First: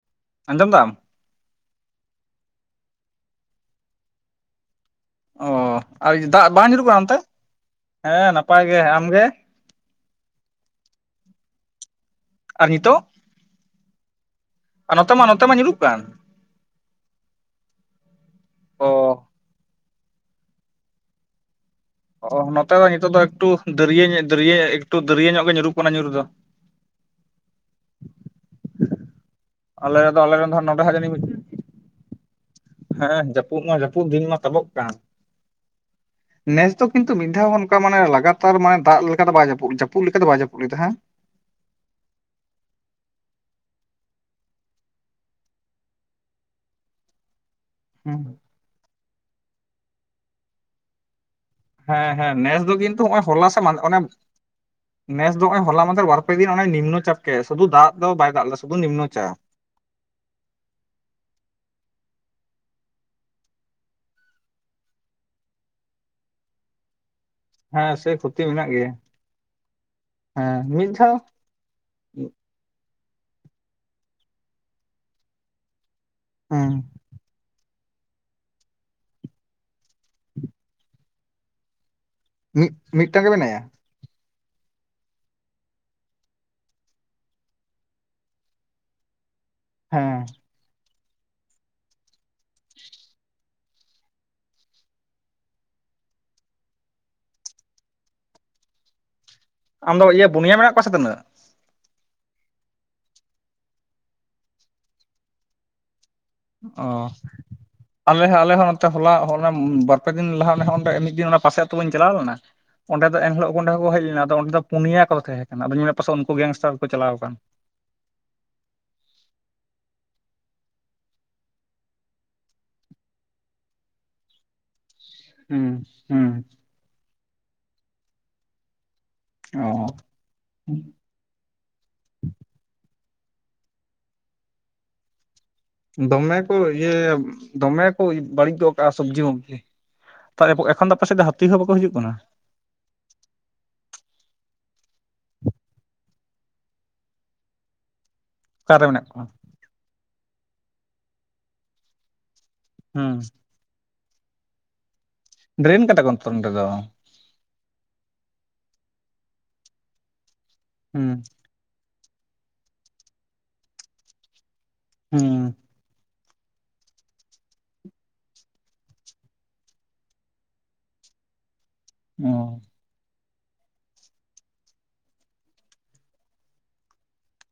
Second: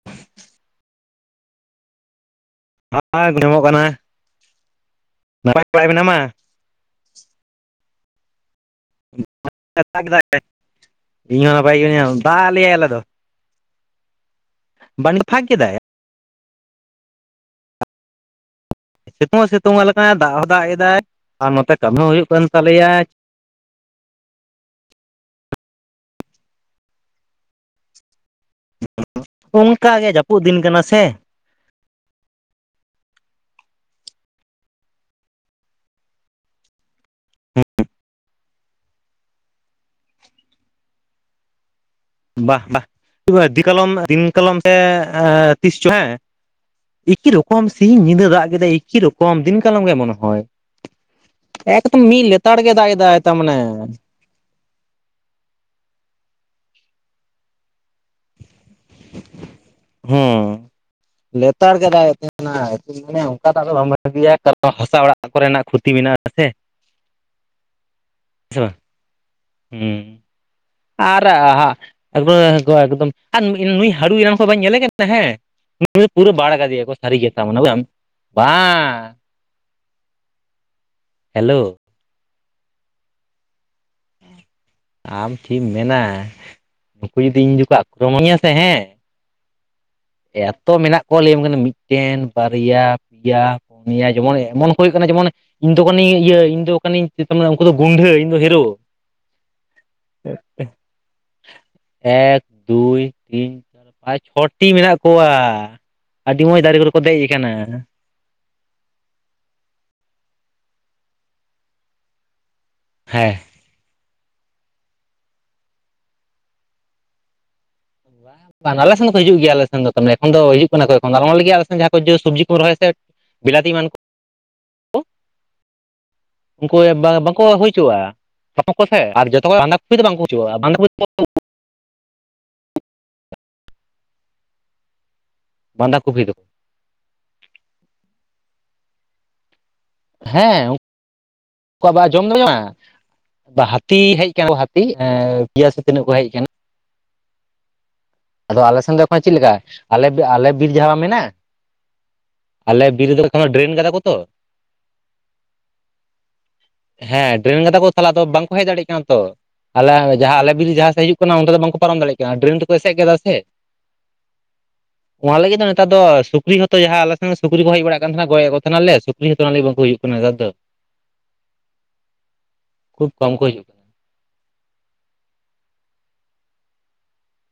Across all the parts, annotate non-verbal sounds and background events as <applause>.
<inaudible> ᱟᱸᱡᱚᱢ ᱮᱫᱟᱢ? ᱦᱚᱸ ᱟᱡᱚᱢᱚᱜ ᱠᱟᱱᱟ᱾ ᱚ ᱱᱟᱯᱟᱭ ᱵᱟᱲᱟ ᱟᱨ ᱢᱮᱱᱟᱢᱟ ᱫᱟᱜᱽ ᱵᱟᱝ ᱧᱩᱨᱩᱜᱽ ᱠᱟᱱᱟ, ᱚᱱᱛᱮ ᱦᱮᱸ ᱱᱟᱯᱟᱭ ᱜᱮ ᱟᱢ ᱤᱧ ᱦᱚᱸ ᱱᱟᱯᱟᱭ ᱜᱤ ᱢᱤᱱᱟᱹᱧᱟᱹ ᱫᱟᱜᱽ ᱞᱮ ᱟᱨ ᱟᱞᱮ ᱱᱤᱛᱚᱜ ᱫᱚ᱾ ᱟᱨ ᱱᱚᱛᱮ ᱵᱟᱹᱱᱤᱡ ᱢᱟ ᱱᱚᱛᱮ ᱯᱷᱟᱸᱠ ᱢᱟ ᱠᱮᱫᱟᱭ ᱧᱩᱨᱩᱜᱽ ᱚᱸ᱾ ᱥᱤᱛᱩᱝ ᱦᱚᱸ ᱥᱤᱛᱩᱝ ᱟᱞᱮᱠᱟᱱᱟ, ᱫᱟᱜᱽ ᱦᱚᱸ ᱫᱟᱜᱽ ᱮᱫᱟᱭ ᱟᱨ ᱱᱚᱛᱮ ᱠᱟᱹᱢᱤ ᱦᱚᱸ ᱦᱩᱭᱩᱜᱽ ᱚ ᱠᱟᱱ ᱱᱚᱛᱮ ᱫᱚ ᱛᱟᱞᱮᱭᱟ᱾ ᱱᱤᱛᱚᱜ ᱫᱚ ᱮᱠᱴᱩ ᱫᱟᱹᱨᱭᱟᱹ ᱧᱚᱜᱽ ᱫᱟᱹᱨᱭᱟᱹ ᱮᱠᱴᱩ ᱫᱟᱹᱨᱭᱟᱹ ᱧᱚᱜᱽ ᱜᱮ ᱧᱩᱨᱩᱜᱽ ᱠᱟᱱᱟ, ᱧᱩᱨ ᱫᱚ᱾ ᱟᱞᱮ ᱚᱱᱠᱟ ᱜᱮ ᱫᱚ ᱚᱞᱮ ᱡᱟᱹᱯᱩᱫ ᱫᱤᱱ ᱫᱚᱦᱟᱸ ᱠᱟᱱᱟ ᱱᱚᱸᱵᱮ ᱦᱟᱸ ᱡᱟᱹᱱᱤ ᱥᱮ ᱦᱮᱸ ᱡᱟᱹᱯᱩᱫ ᱢᱟ ᱡᱟᱹᱯᱩᱫ ᱫᱤᱱ ᱢᱟ ᱛᱟᱵᱚᱜᱽ ᱠᱟᱱ᱾ ᱱᱮᱥ ᱫᱚ ᱠᱤᱱᱛᱩ ᱢᱤᱫᱽ ᱫᱷᱟᱣ ᱦᱚᱸ ᱚᱱᱠᱟ ᱢᱟᱱᱮ ᱞᱟᱜᱟᱛᱟᱨ ᱢᱟᱱᱮ ᱫᱟᱜᱽ ᱞᱮᱠᱟ ᱫᱚ ᱵᱟᱭ ᱡᱟᱹᱯᱩ ᱡᱟᱹᱯᱩᱫᱽ ᱞᱮᱠᱟ ᱫᱚ ᱵᱟᱭ ᱡᱟᱹᱯᱩᱫᱽ ᱞᱮᱫᱟ ᱦᱮᱸ᱾ ᱵᱟ ᱵᱟ ᱫᱤᱱ ᱠᱟᱞᱚᱢ ᱛᱤᱱ ᱠᱟᱞᱚᱢ ᱯᱮ ᱛᱤᱥ ᱪᱚ ᱦᱮᱸ ᱮᱠᱤ ᱨᱚᱠᱚᱢ ᱥᱤᱧ ᱧᱤᱸᱫᱟᱹ ᱫᱟᱜᱽ ᱠᱮᱫᱟ, ᱮᱠᱤ ᱨᱚᱠᱚᱢ ᱫᱤᱱ ᱠᱟᱞᱚᱢ ᱜᱮ ᱢᱚᱱᱮ ᱦᱳᱭ᱾ ᱮᱠᱫᱚᱢ ᱦᱮᱸ ᱢᱤᱫ ᱦᱮᱸ ᱞᱮᱛᱟᱲ ᱱᱮᱥ ᱜᱮ ᱫᱚ ᱫᱟᱜᱽ ᱠᱤᱱᱛᱩ ᱫᱟᱭ ᱱᱚᱜᱼᱚᱭ ᱛᱟᱨ ᱦᱚᱞᱟ ᱢᱟᱱᱮ ᱥᱮ ᱚᱱᱮ ᱱᱮᱥ ᱫᱚ ᱦᱟᱜ ᱦᱚᱞᱟ ᱢᱟᱫᱮᱨ ᱵᱟᱨ ᱯᱮ ᱫᱤᱱ ᱚᱱᱮ ᱱᱤᱱᱱᱚ ᱪᱟᱯ ᱠᱮᱟᱭ, ᱥᱩᱫᱩ ᱫᱟᱜ ᱫᱚ ᱵᱟᱭ ᱫᱟᱜ ᱞᱮᱫᱟᱭ ᱥᱩᱫᱩ ᱱᱤᱱᱱᱚ ᱪᱟᱯ ᱦᱩ, ᱞᱮᱛᱟᱲ ᱜᱮ ᱫᱟᱜ ᱮᱫ ᱛᱟᱦᱮᱱᱟ᱾ ᱢᱟᱱᱮ ᱚᱱᱠᱟ ᱫᱚ ᱟᱫᱚ ᱵᱟᱢ ᱵᱷᱟᱹᱜᱤᱭᱟ, ᱠᱟᱨᱚᱱ ᱦᱟᱥᱟ ᱚᱲᱟᱜ ᱠᱚᱨᱮᱱᱟᱜ ᱠᱷᱩᱛᱤ ᱢᱮᱱᱟᱜᱼᱟ ᱥᱮ ᱦᱮᱸ, ᱥᱮᱭ ᱠᱷᱚᱛᱤ ᱥᱮ ᱢᱮᱱᱟᱜ ᱵᱟᱝ ᱜᱮᱭᱟ᱾ ᱦᱩᱸ ᱦᱮᱸ ᱢᱤᱫ ᱫᱷᱟᱣ ᱟᱨ ᱮᱠᱫᱚᱢ ᱱᱩᱭ ᱦᱟᱹᱲᱩᱭ ᱨᱟᱱ ᱠᱚ ᱵᱟᱹᱧ ᱧᱮᱞᱮ ᱠᱟᱱ ᱛᱟᱦᱮᱸ ᱦᱮᱸ ᱯᱩᱨᱟᱹ ᱵᱟᱲᱜᱟ ᱦᱮᱸ ᱮᱫ ᱠᱚ ᱥᱟᱹᱨᱤ ᱜᱮ ᱛᱚ ᱢᱟᱱᱢ ᱵᱟ ᱦᱮᱞᱳ? ᱢᱤᱫ ᱢᱤᱫᱴᱟᱝ ᱜᱮ ᱟᱢ ᱛᱷᱤᱢ ᱢᱮᱱᱟ ᱱᱩᱠᱩ ᱡᱩᱫᱤ ᱤᱧ ᱠᱚ ᱟᱠᱠᱨᱚᱢᱚᱱᱤᱧᱟ ᱥᱮ ᱦᱮᱸ ᱦᱮᱸ᱾ ᱮᱛᱚ ᱢᱮᱱᱟᱜ ᱠᱚᱣᱟ ᱞᱟᱹᱭᱟᱢ ᱠᱟᱱᱟ ᱢᱤᱫᱴᱮᱱ, ᱵᱟᱨᱭᱟ, ᱯᱮᱭᱟ, ᱯᱩᱱᱭᱟ ᱡᱮᱢᱚᱱ ᱮᱢᱚᱱ ᱦᱩᱭᱩᱜ ᱠᱟᱱᱟ᱾ ᱡᱮᱢᱚᱱ ᱤᱧ ᱫᱚ ᱠᱟᱹᱱᱟᱧ ᱤᱭᱟᱹ ᱤᱧ ᱫᱚ ᱠᱟᱱᱤᱧ ᱩᱱᱠᱩ ᱫᱚ ᱜᱩᱱᱰᱷᱟᱹ ᱤᱧ ᱫᱚ ᱦᱤᱨᱚ᱾ ᱟᱢᱫᱚ ᱤᱭᱟᱹ ᱯᱚᱱᱭᱟᱹ ᱢᱮᱱᱟᱜ ᱠᱚᱣᱟ ᱥᱮ ᱛᱤᱱᱟᱹᱜ? ᱮᱠ, ᱫᱩᱭ, ᱛᱤᱱ, ᱪᱟᱨ, ᱯᱟᱸᱪ, ᱪᱷᱚᱴᱤ ᱢᱮᱱᱟᱜ ᱠᱚᱣᱟ᱾ ᱟᱹᱰᱤ ᱢᱚᱸᱡᱽ ᱫᱟᱨᱮ ᱠᱚᱨᱮ ᱠᱚ ᱚ ᱫᱮᱡᱽ ᱟᱠᱟᱱᱟ᱾ ᱟᱞᱮ ᱦᱚᱸ ᱟᱞᱮ ᱦᱚᱸᱚᱸ ᱱᱚᱛᱮ ᱦᱚᱞᱟ ᱵᱟᱨ-ᱯᱮ ᱫᱤᱱ ᱞᱟᱦᱟ ᱦᱚᱜᱚᱱᱰᱮ ᱢᱤᱫ ᱫᱤᱱ ᱚᱱᱟ ᱯᱟᱥᱮ ᱟᱹᱛᱩ ᱵᱟᱹᱧ ᱪᱟᱞᱟᱣ ᱞᱮᱱᱟ ᱚᱸᱰᱮ ᱫᱚ ᱦᱮᱸ ᱮᱱᱦᱤᱞᱳᱜ ᱠᱚᱸᱰᱮ ᱠᱚ ᱦᱮᱡ ᱞᱮᱱᱟ ᱟᱫᱚ ᱚᱸᱰᱮ ᱫᱚ ᱯᱩᱱᱭᱟ ᱠᱚᱫᱚ ᱛᱟᱦᱮᱸ ᱠᱟᱱᱟ᱾ ᱟᱫᱚᱧ ᱯᱟᱥᱮᱡ ᱩᱱᱠᱩ ᱜᱮᱝᱥᱴᱟᱨ ᱠᱚ ᱪᱟᱞᱟᱣ ᱟᱠᱟᱱ? ᱵᱟᱝ ᱟᱞᱮᱥᱮᱱ ᱫᱚ ᱦᱤᱡᱩᱜ ᱜᱮᱭᱟ ᱞᱮ ᱥᱮᱱ ᱫᱚ ᱛᱮ ᱮᱠᱷᱚᱱ ᱫᱚ ᱦᱤᱡᱩᱜ ᱠᱟᱱᱟ ᱠᱚ ᱮᱠᱷ ᱫᱟᱨᱟᱞᱚᱢ ᱞᱮ ᱜᱮᱭᱟ᱾ ᱟᱞᱱ ᱡᱟᱦᱟᱸ ᱠᱚ ᱡᱮ ᱥᱚᱵᱽᱡᱤ ᱠᱚ ᱨᱚᱦᱚᱭᱮᱫ ᱵᱤᱞᱛᱤ ᱢᱟᱱ ᱠᱚ ᱦᱩᱸ, ᱦᱩᱸ᱾ ᱩᱱᱠᱩ ᱵᱟᱝ ᱠᱚ ᱦᱩᱭᱪᱚᱼᱟ, ᱠᱚᱥᱮᱫ ᱟᱨ ᱡᱚᱛᱚ ᱵᱟᱸᱫᱟ ᱚ ᱠᱩᱯᱤ ᱫᱚ ᱵᱟᱝᱠᱚ ᱼᱟ ᱵᱟᱸᱰᱤ ᱵᱟᱸᱫᱷᱟ ᱠᱚᱯᱤ ᱫᱚ ᱫᱚᱢᱮ ᱠᱚ ᱤᱭᱟᱹ ᱫᱚᱢᱮ ᱠᱚ ᱵᱟᱹᱲᱤᱡ ᱵᱟᱲᱤᱡ ᱫᱚᱦᱚ ᱠᱟᱜᱼᱟ, ᱥᱚᱵᱽᱡᱤ ᱢᱩᱵᱽᱡᱤ᱾ ᱛᱚ ᱦᱮᱸ ᱮᱠᱷᱚᱱ ᱫᱚ ᱟᱯᱮ ᱥᱮᱫ ᱫᱚ ᱦᱟᱹᱛᱤ ᱦᱚᱸ ᱵᱟᱠᱚ ᱦᱤᱡᱩᱜ ᱠᱟᱱᱟ? <unintelligible> ᱦᱟᱹᱛᱤ ᱦᱮᱡ ᱟᱠᱟᱱᱟ ᱠᱚ, ᱦᱟᱹᱛᱤ ᱯᱮᱭᱟ ᱥᱮ ᱛᱤᱱᱟᱹᱜ ᱠᱚ ᱦᱮᱡ ᱟᱠᱟᱱᱟ ᱠᱚ᱾ ᱟᱫᱚ ᱟᱞᱮ ᱚᱠᱟᱨᱮ ᱥᱮᱱ ᱫᱚ ᱢᱮᱱᱟᱜ ᱮᱠᱷᱚᱱ ᱠᱚᱣᱟ ᱪᱮᱫ ᱞᱮᱠᱟ ᱟᱞᱮ ᱟᱞᱮ ᱵᱤᱨ ᱡᱟᱦᱟ ᱵᱟᱝ ᱢᱮᱱᱟᱜ-ᱟ ᱟᱞᱮ ᱵᱤᱨ ᱦᱩᱸ ᱨᱮᱫᱚ ᱮᱠᱷᱚᱱ ᱫᱚ ᱰᱨᱮᱱ ᱠᱟᱫᱟ ᱠᱚ ᱛᱚ ᱾ ᱰᱨᱮᱱ ᱠᱟᱫᱟ ᱠᱚ ᱛᱚ ᱱᱚᱸᱰᱮ ᱫᱚ ᱾ ᱦᱮᱸ ᱰᱨᱮᱱ ᱠᱟᱫᱟ ᱠᱚ ᱛᱟᱦᱞᱮ ᱟᱫᱚ ᱵᱟᱝᱠᱚ ᱦᱮᱡ ᱫᱟᱲᱮᱭᱟᱜ ᱠᱟᱱᱟ ᱛᱚ ᱟᱞᱮ ᱡᱟᱦᱟᱸ ᱟᱞᱮ ᱡᱩᱫᱤ ᱡᱟᱦᱟᱸ ᱥᱮᱫ ᱦᱩᱸ ᱦᱤᱡᱩᱜ ᱠᱟᱱᱟ ᱚᱱᱛᱮ ᱫᱚ ᱵᱟᱝᱠᱚ ᱯᱟᱨᱚᱢ ᱫᱟᱲᱮᱜ ᱠᱟᱱᱟ ᱰᱨᱮᱱ ᱛᱮᱠᱚ ᱮᱥᱮᱫ ᱠᱮᱫᱫᱟ ᱥᱮ ᱾ ᱚᱱᱟ ᱦᱩᱸ ᱞᱟᱜᱤᱫ ᱜᱮᱛᱚ ᱱᱮᱛᱟᱨ ᱫᱚᱥᱩᱠᱨᱤ ᱦᱚᱸᱛᱚ ᱡᱟᱦᱟ ᱟᱞᱮ ᱥᱮᱱ ᱥᱩᱠᱨᱤ ᱠᱚ ᱦᱮᱡ ᱵᱟᱲᱟᱜ ᱠᱟᱱ ᱛᱟᱦᱮᱱᱟ ᱜᱚᱡ ᱮᱫ ᱠᱚ ᱛᱟᱦᱮᱱᱟᱞᱮ ᱥᱩᱠᱨᱤ ᱦᱚᱸᱛᱚ ᱚᱱᱟ ᱞᱟᱹᱜᱤᱫ ᱵᱟᱝᱠᱚ ᱦᱩᱭᱩᱜ ᱠᱟᱱᱟ ᱱᱮᱛᱟᱨ ᱫᱚ ᱾ <inaudible> ᱚ ᱾ ᱠᱷᱩᱵ ᱠᱚᱢ ᱠᱚ ᱦᱤᱡᱩᱜ ᱠᱟᱱᱟ ᱾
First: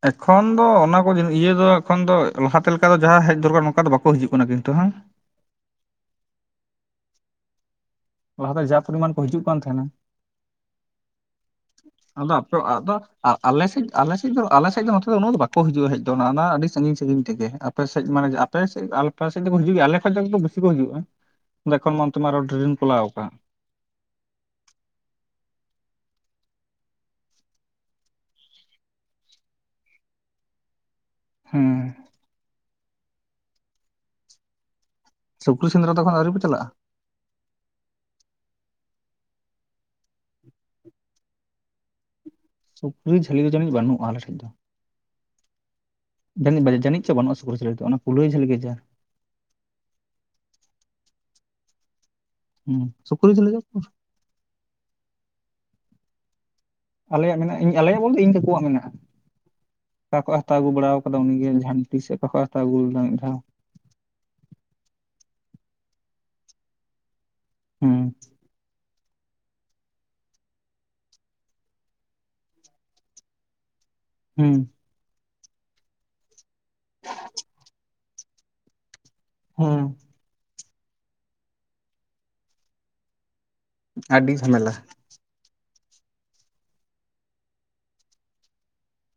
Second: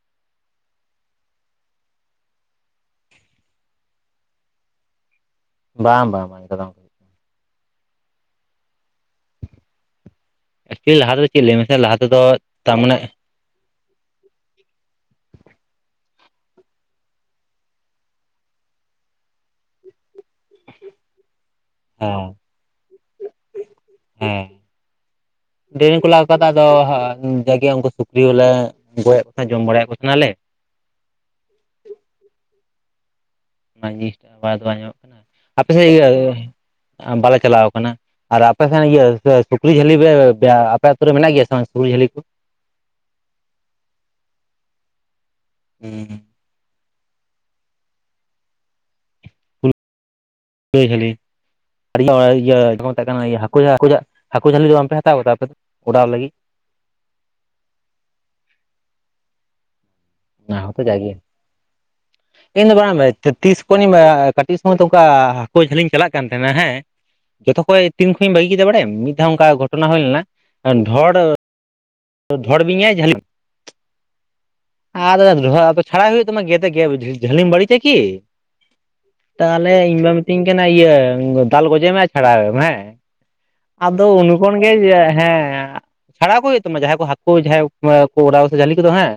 ᱮᱠᱷᱚᱱ ᱫᱚ ᱚᱱᱟ ᱠᱚ ᱤᱭᱟᱹ ᱫᱚ ᱮᱠᱷᱚᱱ ᱫᱚ ᱞᱟᱦᱟ ᱛᱮ ᱞᱮᱠᱟ ᱫᱚ ᱡᱟᱦᱟᱸ ᱦᱮᱡ ᱫᱚᱨᱠᱟᱨ ᱚᱱᱠᱟ ᱫᱚ ᱵᱟᱠᱚ ᱦᱤᱡᱩᱜ ᱠᱟᱱᱟ ᱠᱤᱱᱛᱩ ᱦᱟᱝ? ᱵᱟᱝ ᱵᱟᱝ ᱵᱟᱝ ᱚᱱᱠᱟ ᱫᱚ ᱾ ᱞᱟᱦᱟᱛᱮ ᱡᱟ ᱯᱚᱨᱤᱢᱟᱱ ᱠᱚ ᱦᱤᱡᱩᱜ ᱠᱟᱱ ᱛᱟᱦᱮᱱᱟ ᱮᱠᱪᱩᱭᱮᱞᱤ ᱞᱟᱦᱟ ᱛᱮᱫ ᱪᱮᱫ ᱞᱟᱹᱭ ᱢᱮᱥᱮ ᱞᱟᱦᱟ ᱛᱮᱫᱚ ᱛᱟᱨᱢᱟᱱᱮ ᱟᱨ ᱟᱞᱮ ᱥᱮᱫ ᱟᱞᱮ ᱥᱮᱫ ᱫᱚ ᱟᱞᱮ ᱥᱮᱫ ᱫᱚ ᱱᱚᱛᱮ ᱫᱚ ᱩᱱᱟᱹᱜ ᱫᱚ ᱵᱟᱠᱚ ᱦᱤᱡᱩᱜᱼᱟ ᱦᱮᱡ ᱫᱚ ᱚᱱᱟ ᱟᱹᱰᱤ ᱥᱟᱹᱜᱤᱧ ᱥᱟᱹᱜᱤᱧ ᱛᱮᱜᱮ ᱾ ᱟᱯᱮ ᱥᱮᱫ ᱢᱟᱱᱮ ᱟᱯᱮ ᱥᱮᱫ ᱟᱯᱮ ᱥᱮᱫ ᱫᱚᱠᱚ ᱦᱤᱡᱩᱜ ᱜᱮᱭᱟ ᱟᱞᱮ ᱠᱷᱚᱡ ᱫᱚ ᱵᱮᱥᱤ ᱠᱚ ᱦᱤᱡᱩᱜᱼᱟ ᱾ ᱟᱫᱚ ᱮᱠᱷᱚᱱ ᱢᱟ ᱚᱱᱛᱮ ᱢᱟ ᱦᱮᱸ ᱟᱨ ᱦᱚᱸ ᱰᱨᱮᱱ ᱠᱚ ᱞᱟᱣ ᱟᱠᱟ ᱾ ᱦᱮᱸ, ᱰᱨᱮᱱ ᱠᱚ ᱞᱟᱣ ᱟᱠᱟᱫᱟ ᱟᱫᱚ ᱡᱟᱜᱮ ᱩᱱᱠᱩ ᱥᱩᱠᱨᱤ ᱦᱚᱸᱞᱮ ᱜᱚᱡᱮᱫ ᱠᱚ ᱛᱟᱦᱮ ᱡᱚᱢ ᱵᱟᱲᱟᱭᱮᱫ ᱠᱚ ᱛᱟᱦᱮᱱᱟᱞᱮ ᱾ ᱦᱩᱸ ᱾ ᱚᱱᱟ ᱡᱤᱱᱤᱥᱴᱟ ᱵᱟᱝ ᱟᱫᱚ ᱵᱟᱝ ᱧᱟᱢᱚᱜ ᱠᱟᱱᱟ ᱥᱩᱠᱨᱤ ᱟᱯᱮ ᱥᱮᱫ ᱥᱮᱸᱫᱽᱨᱟ <unintelligible> ᱫᱚ ᱜᱮ ᱮᱠᱷᱚᱱ ᱟᱹᱣᱨᱤ ᱯᱮ ᱪᱟᱞᱟᱜᱼᱟ ᱵᱟᱞᱮ ᱪᱟᱞᱟᱣ ᱠᱟᱱᱟ ᱾ ᱟᱨ ᱟᱯᱮ ᱥᱮᱱ ᱤᱭᱟᱹ ᱥᱩᱠᱨᱤ ᱡᱷᱟᱹᱞᱤ ᱟᱯᱮ ᱟᱹᱛᱩᱩᱨ ᱨᱮ ᱢᱮᱱᱟᱜ ᱜᱮᱭᱟ ᱥᱮ ᱵᱟᱝ ᱥᱩᱠᱨᱤ ᱡᱷᱟᱹᱞᱤ ᱠᱚ? ᱥᱩᱠᱨᱤ ᱡᱷᱟᱹᱞᱤ ᱫᱚ ᱡᱟᱹᱱᱤᱡ ᱵᱟᱹᱱᱩᱜ ᱟ ᱟᱞᱮ ᱴᱷᱮᱡ ᱫᱚ ᱾ ᱦᱩᱸ ᱾ ᱡᱟᱹᱱᱤᱡ ᱵᱟᱡ ᱡᱟᱹᱱᱤᱡ ᱪᱚ ᱵᱟᱹᱱᱩᱜᱼᱟ ᱥᱩᱠᱨᱤ ᱡᱷᱟᱹᱞᱤ ᱫᱚ ᱚᱱᱟ ᱠᱩᱞᱟᱹᱭ ᱡᱷᱟᱹᱞᱤ ᱜᱮ ᱡᱟ ᱾ ᱠᱩᱞᱟᱹᱣ ᱡᱷᱟᱹᱞᱤ <unintelligible> ᱤᱭᱟᱹ ᱪᱮᱫ ᱠᱚ ᱦᱩᱸ ᱢᱮᱛᱟᱜ ᱠᱟᱱᱟ ᱥᱩᱠᱨᱤ ᱡᱷᱟᱹᱞᱤ ᱦᱟᱹᱠᱩ ᱡᱷᱟ ᱫᱚ ᱦᱟᱹᱠᱩ ᱡᱷᱟ ᱦᱟᱹᱠᱩ ᱡᱷᱟᱹᱞᱤ ᱫᱚ ᱵᱟᱝᱯᱮ ᱦᱟᱛᱟᱣ ᱟᱠᱟᱫᱟ ᱟᱯᱮ ᱫᱚ? ᱚᱰᱟᱣ ᱞᱟᱹᱜᱤᱫ? ᱟᱞᱮᱭᱟᱜ ᱢᱮᱱᱟᱜᱼᱟ ᱤᱧ ᱟᱞᱮᱭᱟᱜ ᱵᱚᱞᱛᱮ ᱤᱧ ᱠᱟᱠᱩᱣᱟᱜ ᱢᱮᱱᱟᱜᱼᱟ ᱾ ᱚᱠᱟ ᱠᱷᱚᱡ ᱮ ᱦᱟᱛᱟᱣ ᱚᱱᱟ ᱟᱹᱜᱩ ᱦᱚᱸᱛᱚ ᱵᱟᱲᱟ ᱡᱟᱜᱮ ᱟᱠᱟᱫᱟᱭ ᱩᱱᱤᱜᱮ ᱡᱷᱟᱱᱴᱤ ᱥᱮ ᱚᱠᱟ ᱠᱷᱚᱱ ᱦᱟᱛᱟᱣ ᱟᱹᱜᱩ ᱞᱮᱫᱟᱭ ᱢᱤᱫ ᱫᱷᱟᱣ ᱾ ᱦᱚᱭᱚᱱᱤ ᱢᱟ ᱠᱟᱹᱴᱤᱡ ᱥᱚᱢᱚᱭ ᱛᱚ ᱚᱱᱠᱟ ᱦᱟᱹᱠᱩ ᱡᱷᱟᱹᱞᱤᱧ ᱪᱟᱞᱟᱜ ᱠᱟᱱ ᱛᱟᱦᱮᱱᱟ ᱦᱮᱸ ᱡᱚᱛᱚ ᱠᱷᱚᱡ ᱦᱩᱸ ᱛᱤᱱ ᱠᱷᱚᱱᱤᱧ ᱵᱟᱹᱜᱤ ᱠᱮᱫᱟ ᱵᱟᱲᱟᱭᱟᱢ, ᱢᱤᱫ ᱫᱷᱟᱣ ᱚᱱᱠᱟ ᱜᱷᱚᱴᱚᱱᱟ ᱦᱩᱭ ᱞᱮᱱᱟ ᱰᱷᱚᱲ ᱰᱷᱚᱲ ᱵᱤᱧ ᱮ ᱡᱷᱟᱹᱞᱤ ᱦᱩᱸ ᱾ ᱟᱫᱚ <unintelligible> ᱪᱷᱟᱲᱟᱭ ᱦᱩᱭᱩᱜ ᱛᱟᱢᱟ ᱜᱮᱫᱮ ᱜᱮᱫ <unintelligible> ᱡᱷᱟᱹᱞᱤᱢ ᱵᱟᱹᱲᱤᱡᱟ ᱠᱤ? ᱛᱟᱦᱚᱞᱮ ᱦᱩᱸ ᱤᱧ ᱵᱟ ᱢᱤᱛᱟᱹᱧ ᱠᱟᱱᱟᱭ ᱤᱭᱟᱹ ᱫᱟᱞ ᱜᱚᱡᱮ ᱢᱮ ᱟᱨ ᱪᱷᱟᱲᱟᱭᱮᱢ ᱦᱮᱸ ᱾ ᱟᱫᱚ ᱩᱱ ᱟᱹᱰᱤ ᱠᱷᱚᱱ ᱡᱷᱟᱢᱮᱞᱟ ᱜᱮ ᱦᱮᱸ ᱪᱷᱟᱲᱟᱣ ᱠᱚ ᱦᱩᱭᱩᱜ ᱛᱟᱢᱟ ᱡᱟᱦᱟᱸᱭ ᱠᱚ ᱦᱟᱠᱩ ᱡᱟᱦᱟᱸᱭ ᱠᱚ ᱠᱚ ᱚᱰᱟᱣ ᱡᱷᱟᱹᱞᱤ ᱠᱚᱫᱚ ᱦᱮᱸ